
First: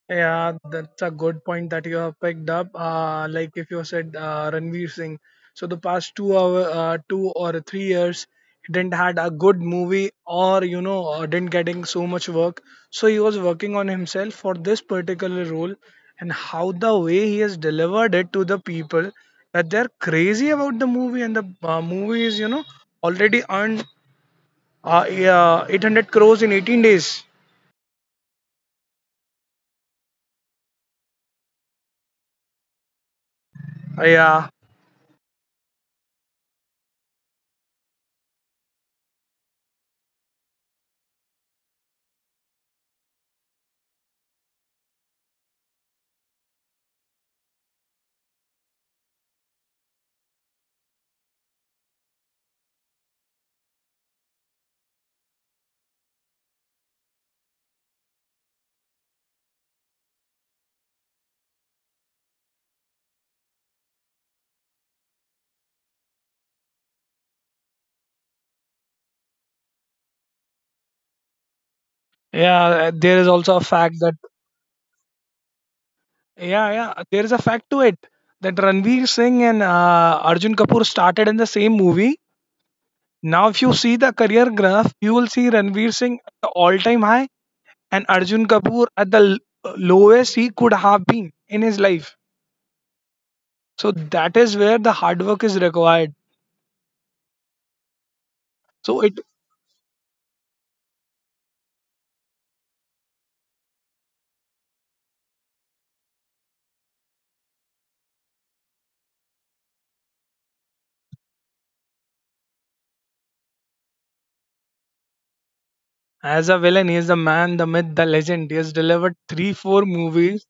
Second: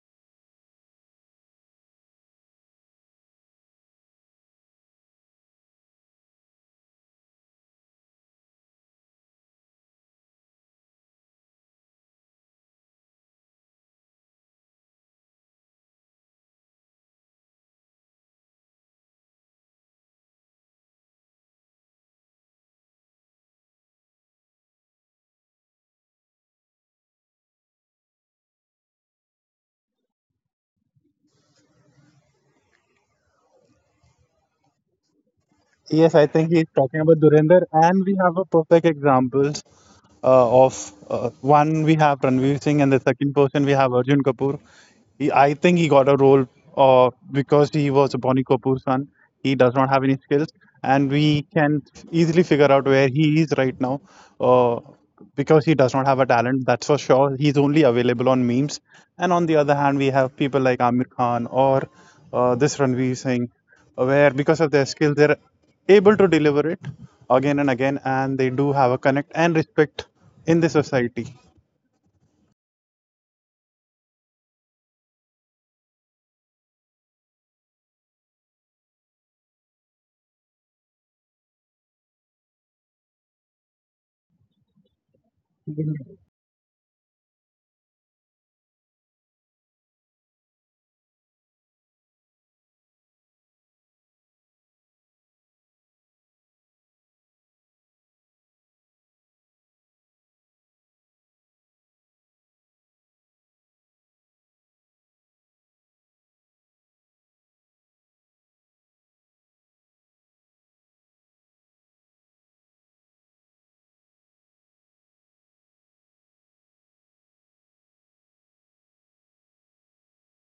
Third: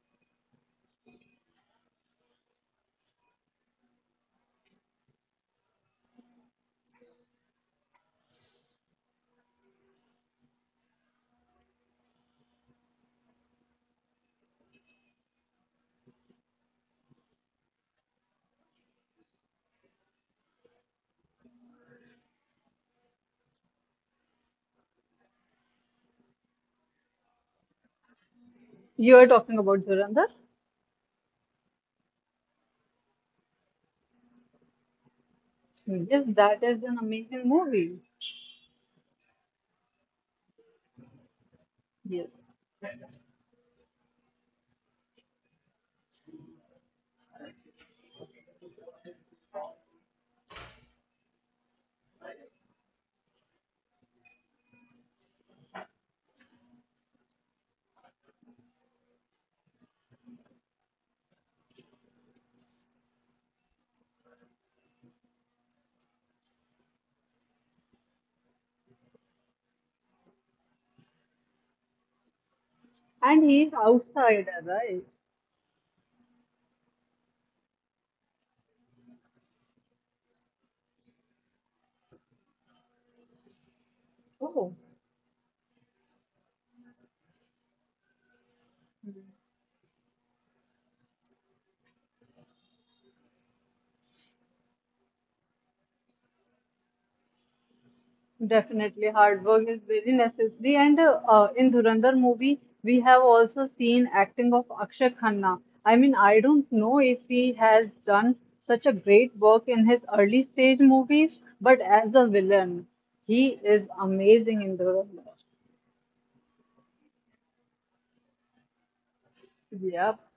S2: Yeah, that's a good point that you have picked up. Like if you said Ranveer Singh, so the past 2 hour, 2 or 3 years, he didn't had a good movie, or you know didn't getting so much work. So he was working on himself for this particular role, and how the way he has delivered it to the people, that they're crazy about the movie. And the movie is, you know, already earned, yeah, 800 crores in 18 days.
S1: You are talking about Dhurandhar?
S2: Yeah.
S3: Yes, I think he's
S1: Yes,
S3: talking about
S1: that is an
S3: Durender, and
S1: amazing
S3: we have a
S1: movie.
S3: perfect examples of one we have Ranveer Singh,
S1: Yes.
S3: and the second person we have Arjun Kapoor. I think he got a role because he was a Bonnie Kapoor son. He does not have any skills, and we can easily figure out where he is right now uh, because he does not have a talent. That's for sure. He's only available on memes. And on the other hand, we have people like Amir Khan or this Ranveer Singh, where because of their skills, they're able to deliver it again and again, and they do have a connect and respect in the society.
S2: Yeah, there is also a
S1: And
S2: fact
S1: he is
S2: that
S1: outsider, right?
S2: yeah, yeah, there is a fact to it that Ranveer Singh and Arjun Kapoor started in the same movie. Now, if you see the career graph,
S1: Oh.
S2: you will see Ranveer Singh at the all-time high and Arjun Kapoor at the lowest he could have been in his life. So that is where the hard work is required. So it,
S1: Definitely, hard work is very necessary. And in Dhurandhar movie, we have also seen acting of Akshay Khanna. I mean, I don't know if he has done such a great work in his early stage movies, but as the villain, he is amazing in Dhurandhar.
S2: as a villain, he is the man, the myth, the legend. He has delivered three, four
S1: Yep,
S2: movies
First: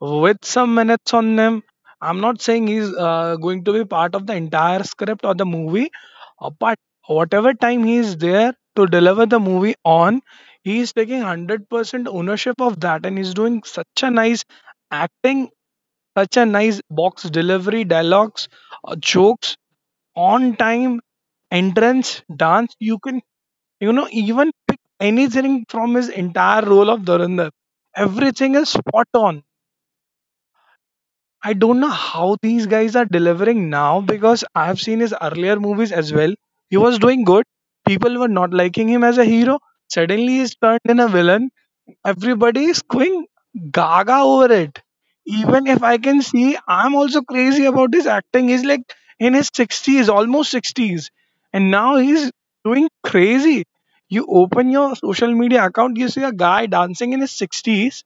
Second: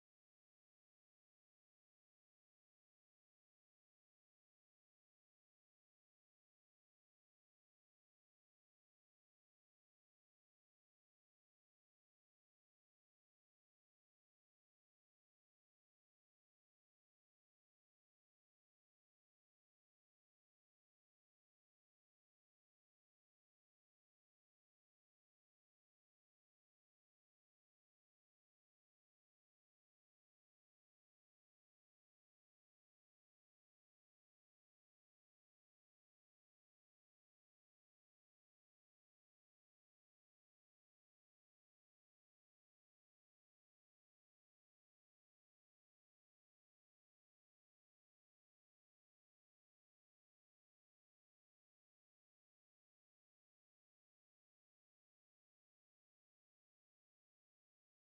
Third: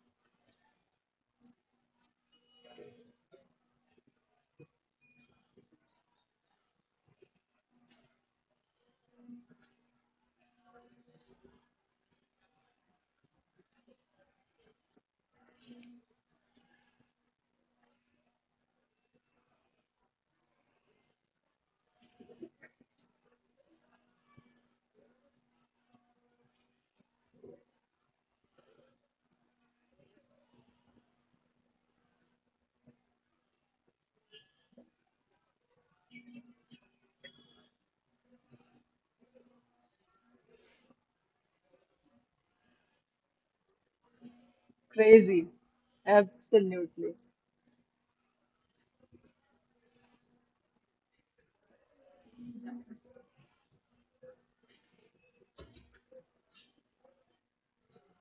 S2: with some minutes on him. I'm not saying he's going to be part of the entire script or the movie, but whatever time he is there to deliver the movie on, he is taking 100% ownership of that, and he's doing such a nice acting, such a nice box delivery, dialogues, jokes, on time, entrance, dance. You can, you know, even pick anything from his entire role of Dhurandhar. Everything is spot on. I don't know how these guys are delivering now, because I've seen his earlier movies as well. He was doing good. People were not liking him as a hero. Suddenly he's turned in a villain. Everybody is going gaga over it.
S1: crazy.
S2: Even if I can see, I'm
S1: Absolutely.
S2: also crazy about his acting. He's like in his 60s, almost 60s. And now he's doing crazy. You open your social media account, you see a guy dancing in his 60s,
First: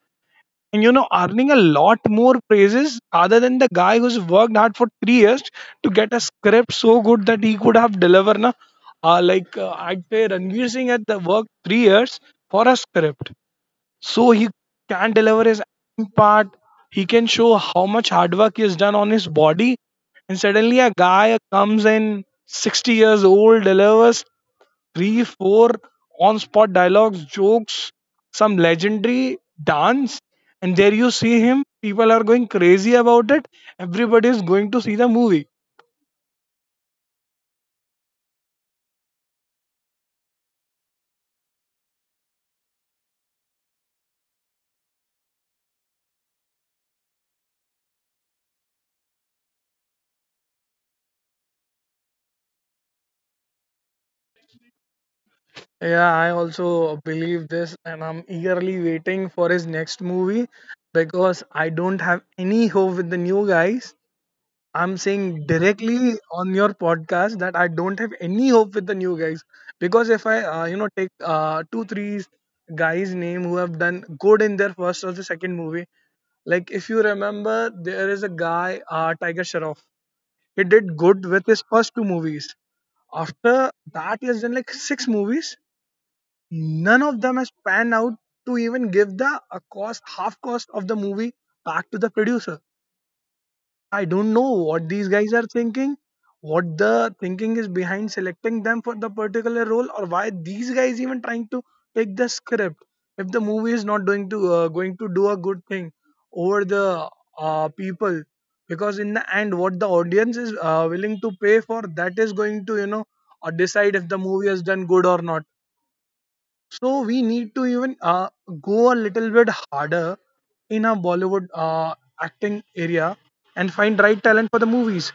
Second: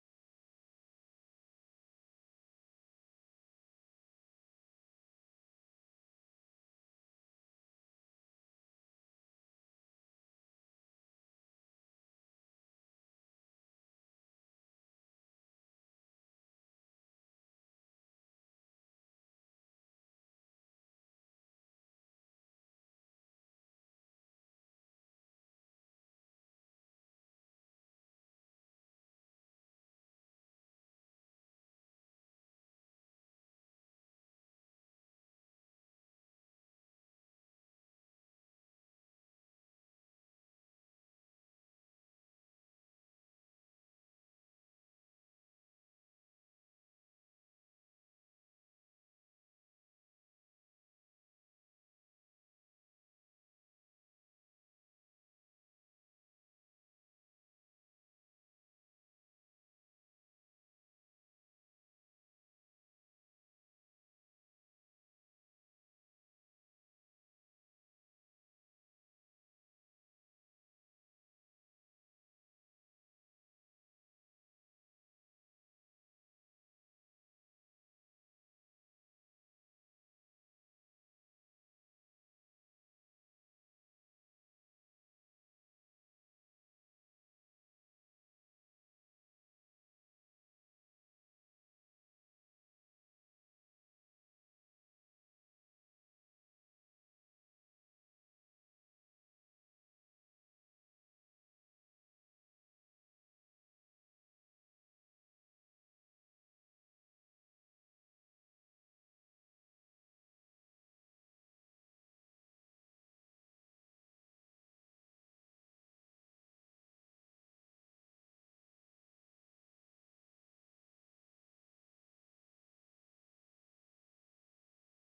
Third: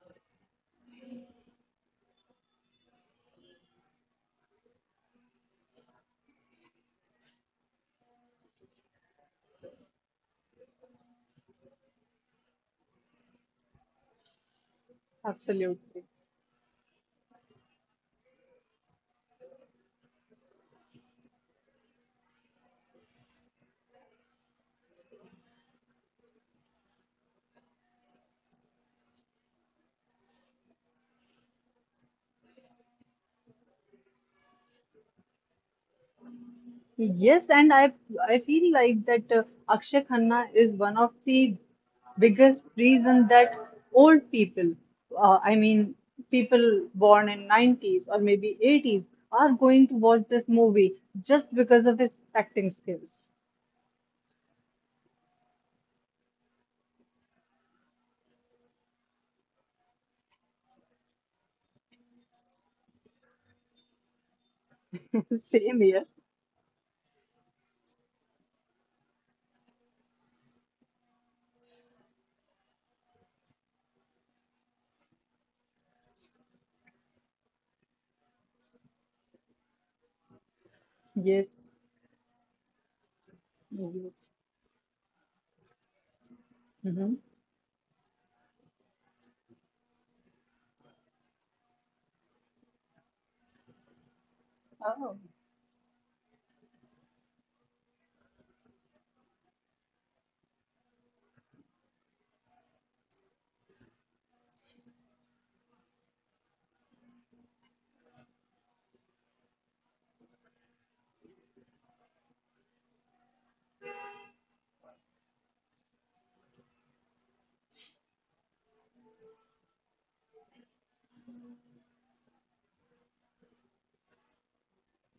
S2: and you know, earning a lot more praises other than the guy who's worked hard for 3 years to get a script so good that he could have delivered na. I'd say Ranveer Singh at the work 3 years for a script, so he can deliver his
S1: Absolutely.
S2: part. He can show how much hard work he has done on his body. And suddenly a guy comes in, 60 years old, delivers three, four on spot dialogues, jokes, some legendary dance. And there you see him. People are going crazy about it. Everybody is going to see the movie.
S1: Yes, and I feel like that Akshay Khanna is one of the biggest reason that old people, I mean people born in 90s or maybe 80s are going to watch this movie just because of his acting skills.
S2: Yeah, I also believe this, and I'm eagerly waiting for his next movie because I don't have any hope with the new guys. I'm
S1: [LAUGHS]
S2: saying
S1: Same here.
S2: directly on your podcast that I don't have any hope with the new guys, because if I you know, take 2 3 guys name who have done good in their first or the second movie. Like if you remember, there is a guy Tiger Shroff. He did good with
S1: Yes.
S2: his first two movies. After that,
S1: Yes.
S2: he has done like six movies. None
S1: Hmm.
S2: of them has panned out to even give the a cost, half cost of the movie back to the producer. I don't know what these
S1: Oh.
S2: guys are thinking, what the thinking is behind selecting them for the particular role, or why these guys even trying to take the script if the movie is not going to do a good thing over the people. Because in the end, what the audience is willing to pay for, that is going to, you know, decide if the movie has done good or not. So we need to even go a little bit harder in our Bollywood acting area and find right talent for the movies.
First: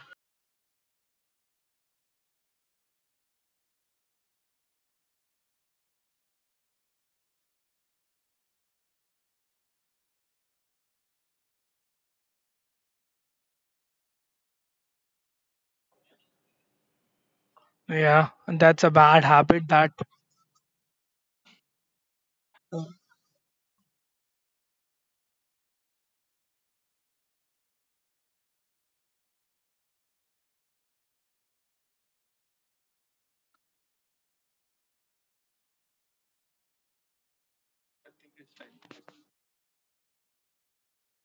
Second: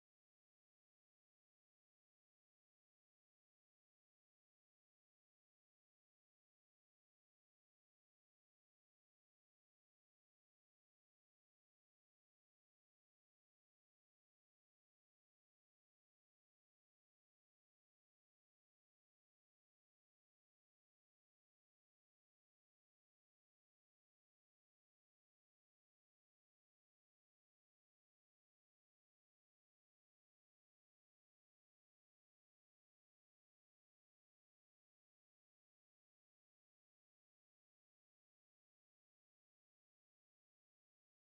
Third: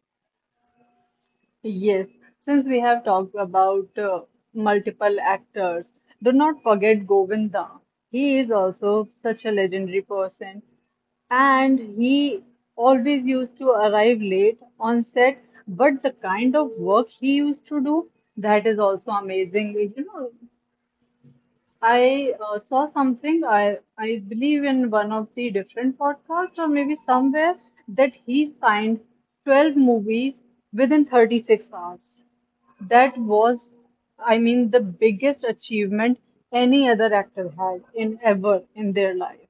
S1: Yes, since we have talked about multiple actors, do not forget Govinda. He is also such a legendary person, and he always used to arrive late on set. But the kind of work he used to
S2: Yeah,
S1: do,
S2: and that's a
S1: that
S2: bad
S1: is also
S2: habit that
S1: amazing. You know,
S2: uh,
S1: I saw something, I believe in one of the different podcasts or maybe somewhere, that he signed 12 movies within 36 hours. That was, I mean, the biggest achievement any other actor had in ever in their life.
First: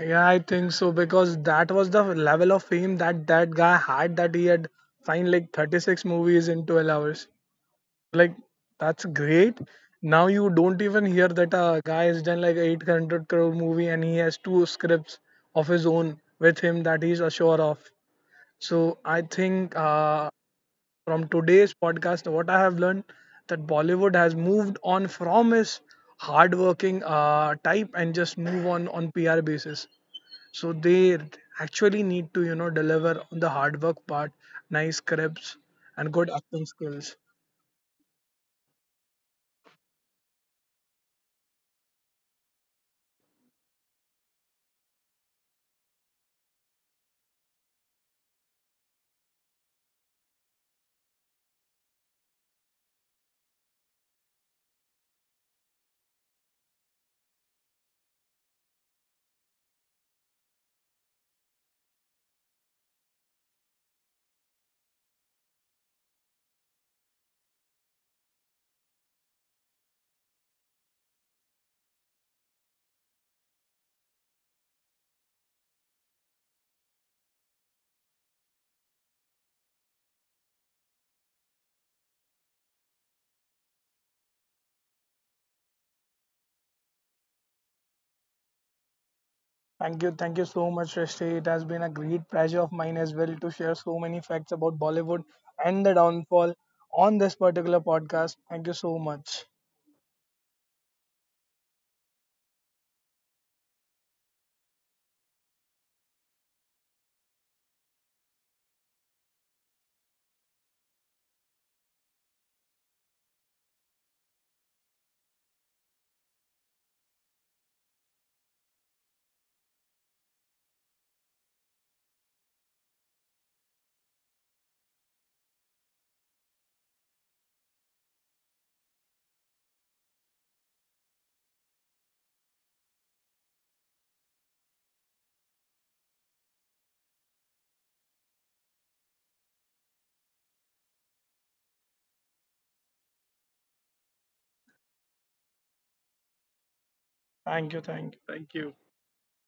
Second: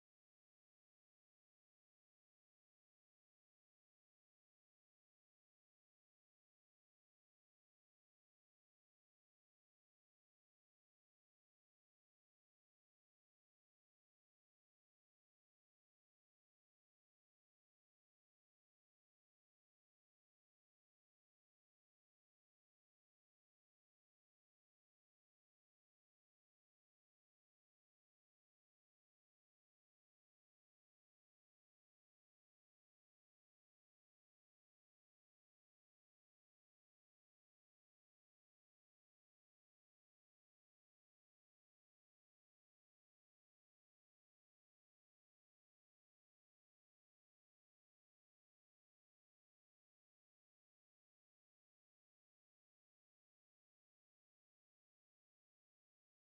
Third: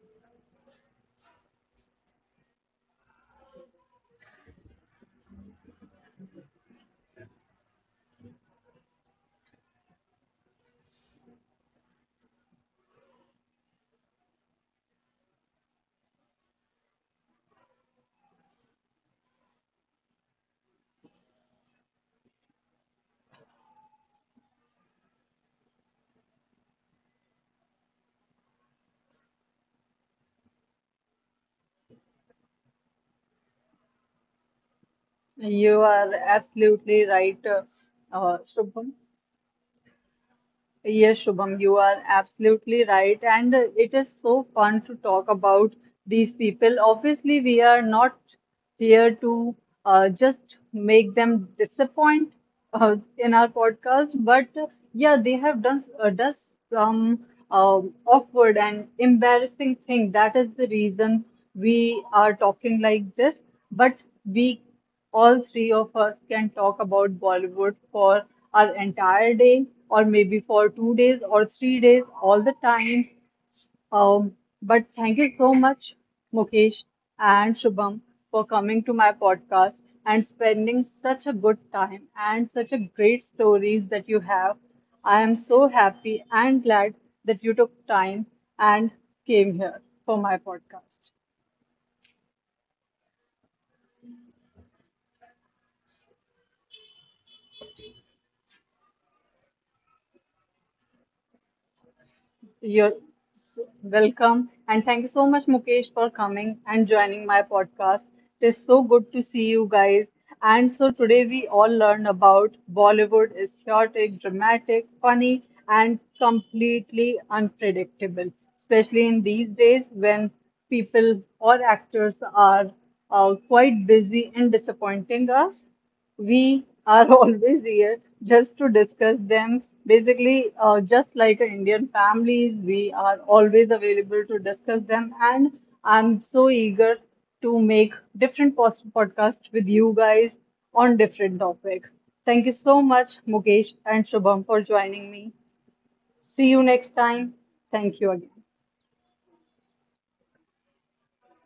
S2: yeah, I think so, because that was the level of fame that that guy had, that he had signed like 36 movies in 12 hours. Like, that's great. Now you don't even hear that a guy has done like 800 crore movie and he has two scripts of his own with him that he's assured of. So I think from today's podcast, what I have learned that Bollywood has moved on from its hardworking type and just move on PR basis. So they actually need to, you know, deliver on the hard work part, nice scripts,
S1: You
S2: and
S1: are
S2: good acting
S1: absolutely
S2: skills.
S1: right, Shubham. Yes, Shubham, you are absolutely right. And it is so fun to talk about these people. Obviously, we are not here to just make them disappoint in our podcast, but yeah, they have done does some awkward and embarrassing thing. That is the reason we are talking like this. But we all three of us can talk about Bollywood for our entire day, or maybe for 2 days or 3 days, all the time. Um, but thank you so much, Mukesh and Shubham, for coming to my podcast and spending such a good time and such a great stories that you have. I am so happy and glad that you took time and came here for my podcast.
S2: Thank you so much, Srishti. It has been a great pleasure of mine as well to share so many facts about Bollywood and the downfall on this particular podcast. Thank you so much.
S1: You're welcome. And thank you so much, Mukesh, for coming and joining my podcast. It is so good to see you guys. And so today we all learned about Bollywood is chaotic, dramatic, funny, and completely unpredictable, especially in these days when people or actors are quite busy and disappointing us. We are [LAUGHS] always here just to discuss them. Basically, just like a Indian families, we are always available to discuss them. And I'm so eager to make different post podcasts with you guys on different topic. Thank you so much, Mukesh and Shubham, for joining me. See you next time. Thank you again.
S2: Thank you, thank you, thank you.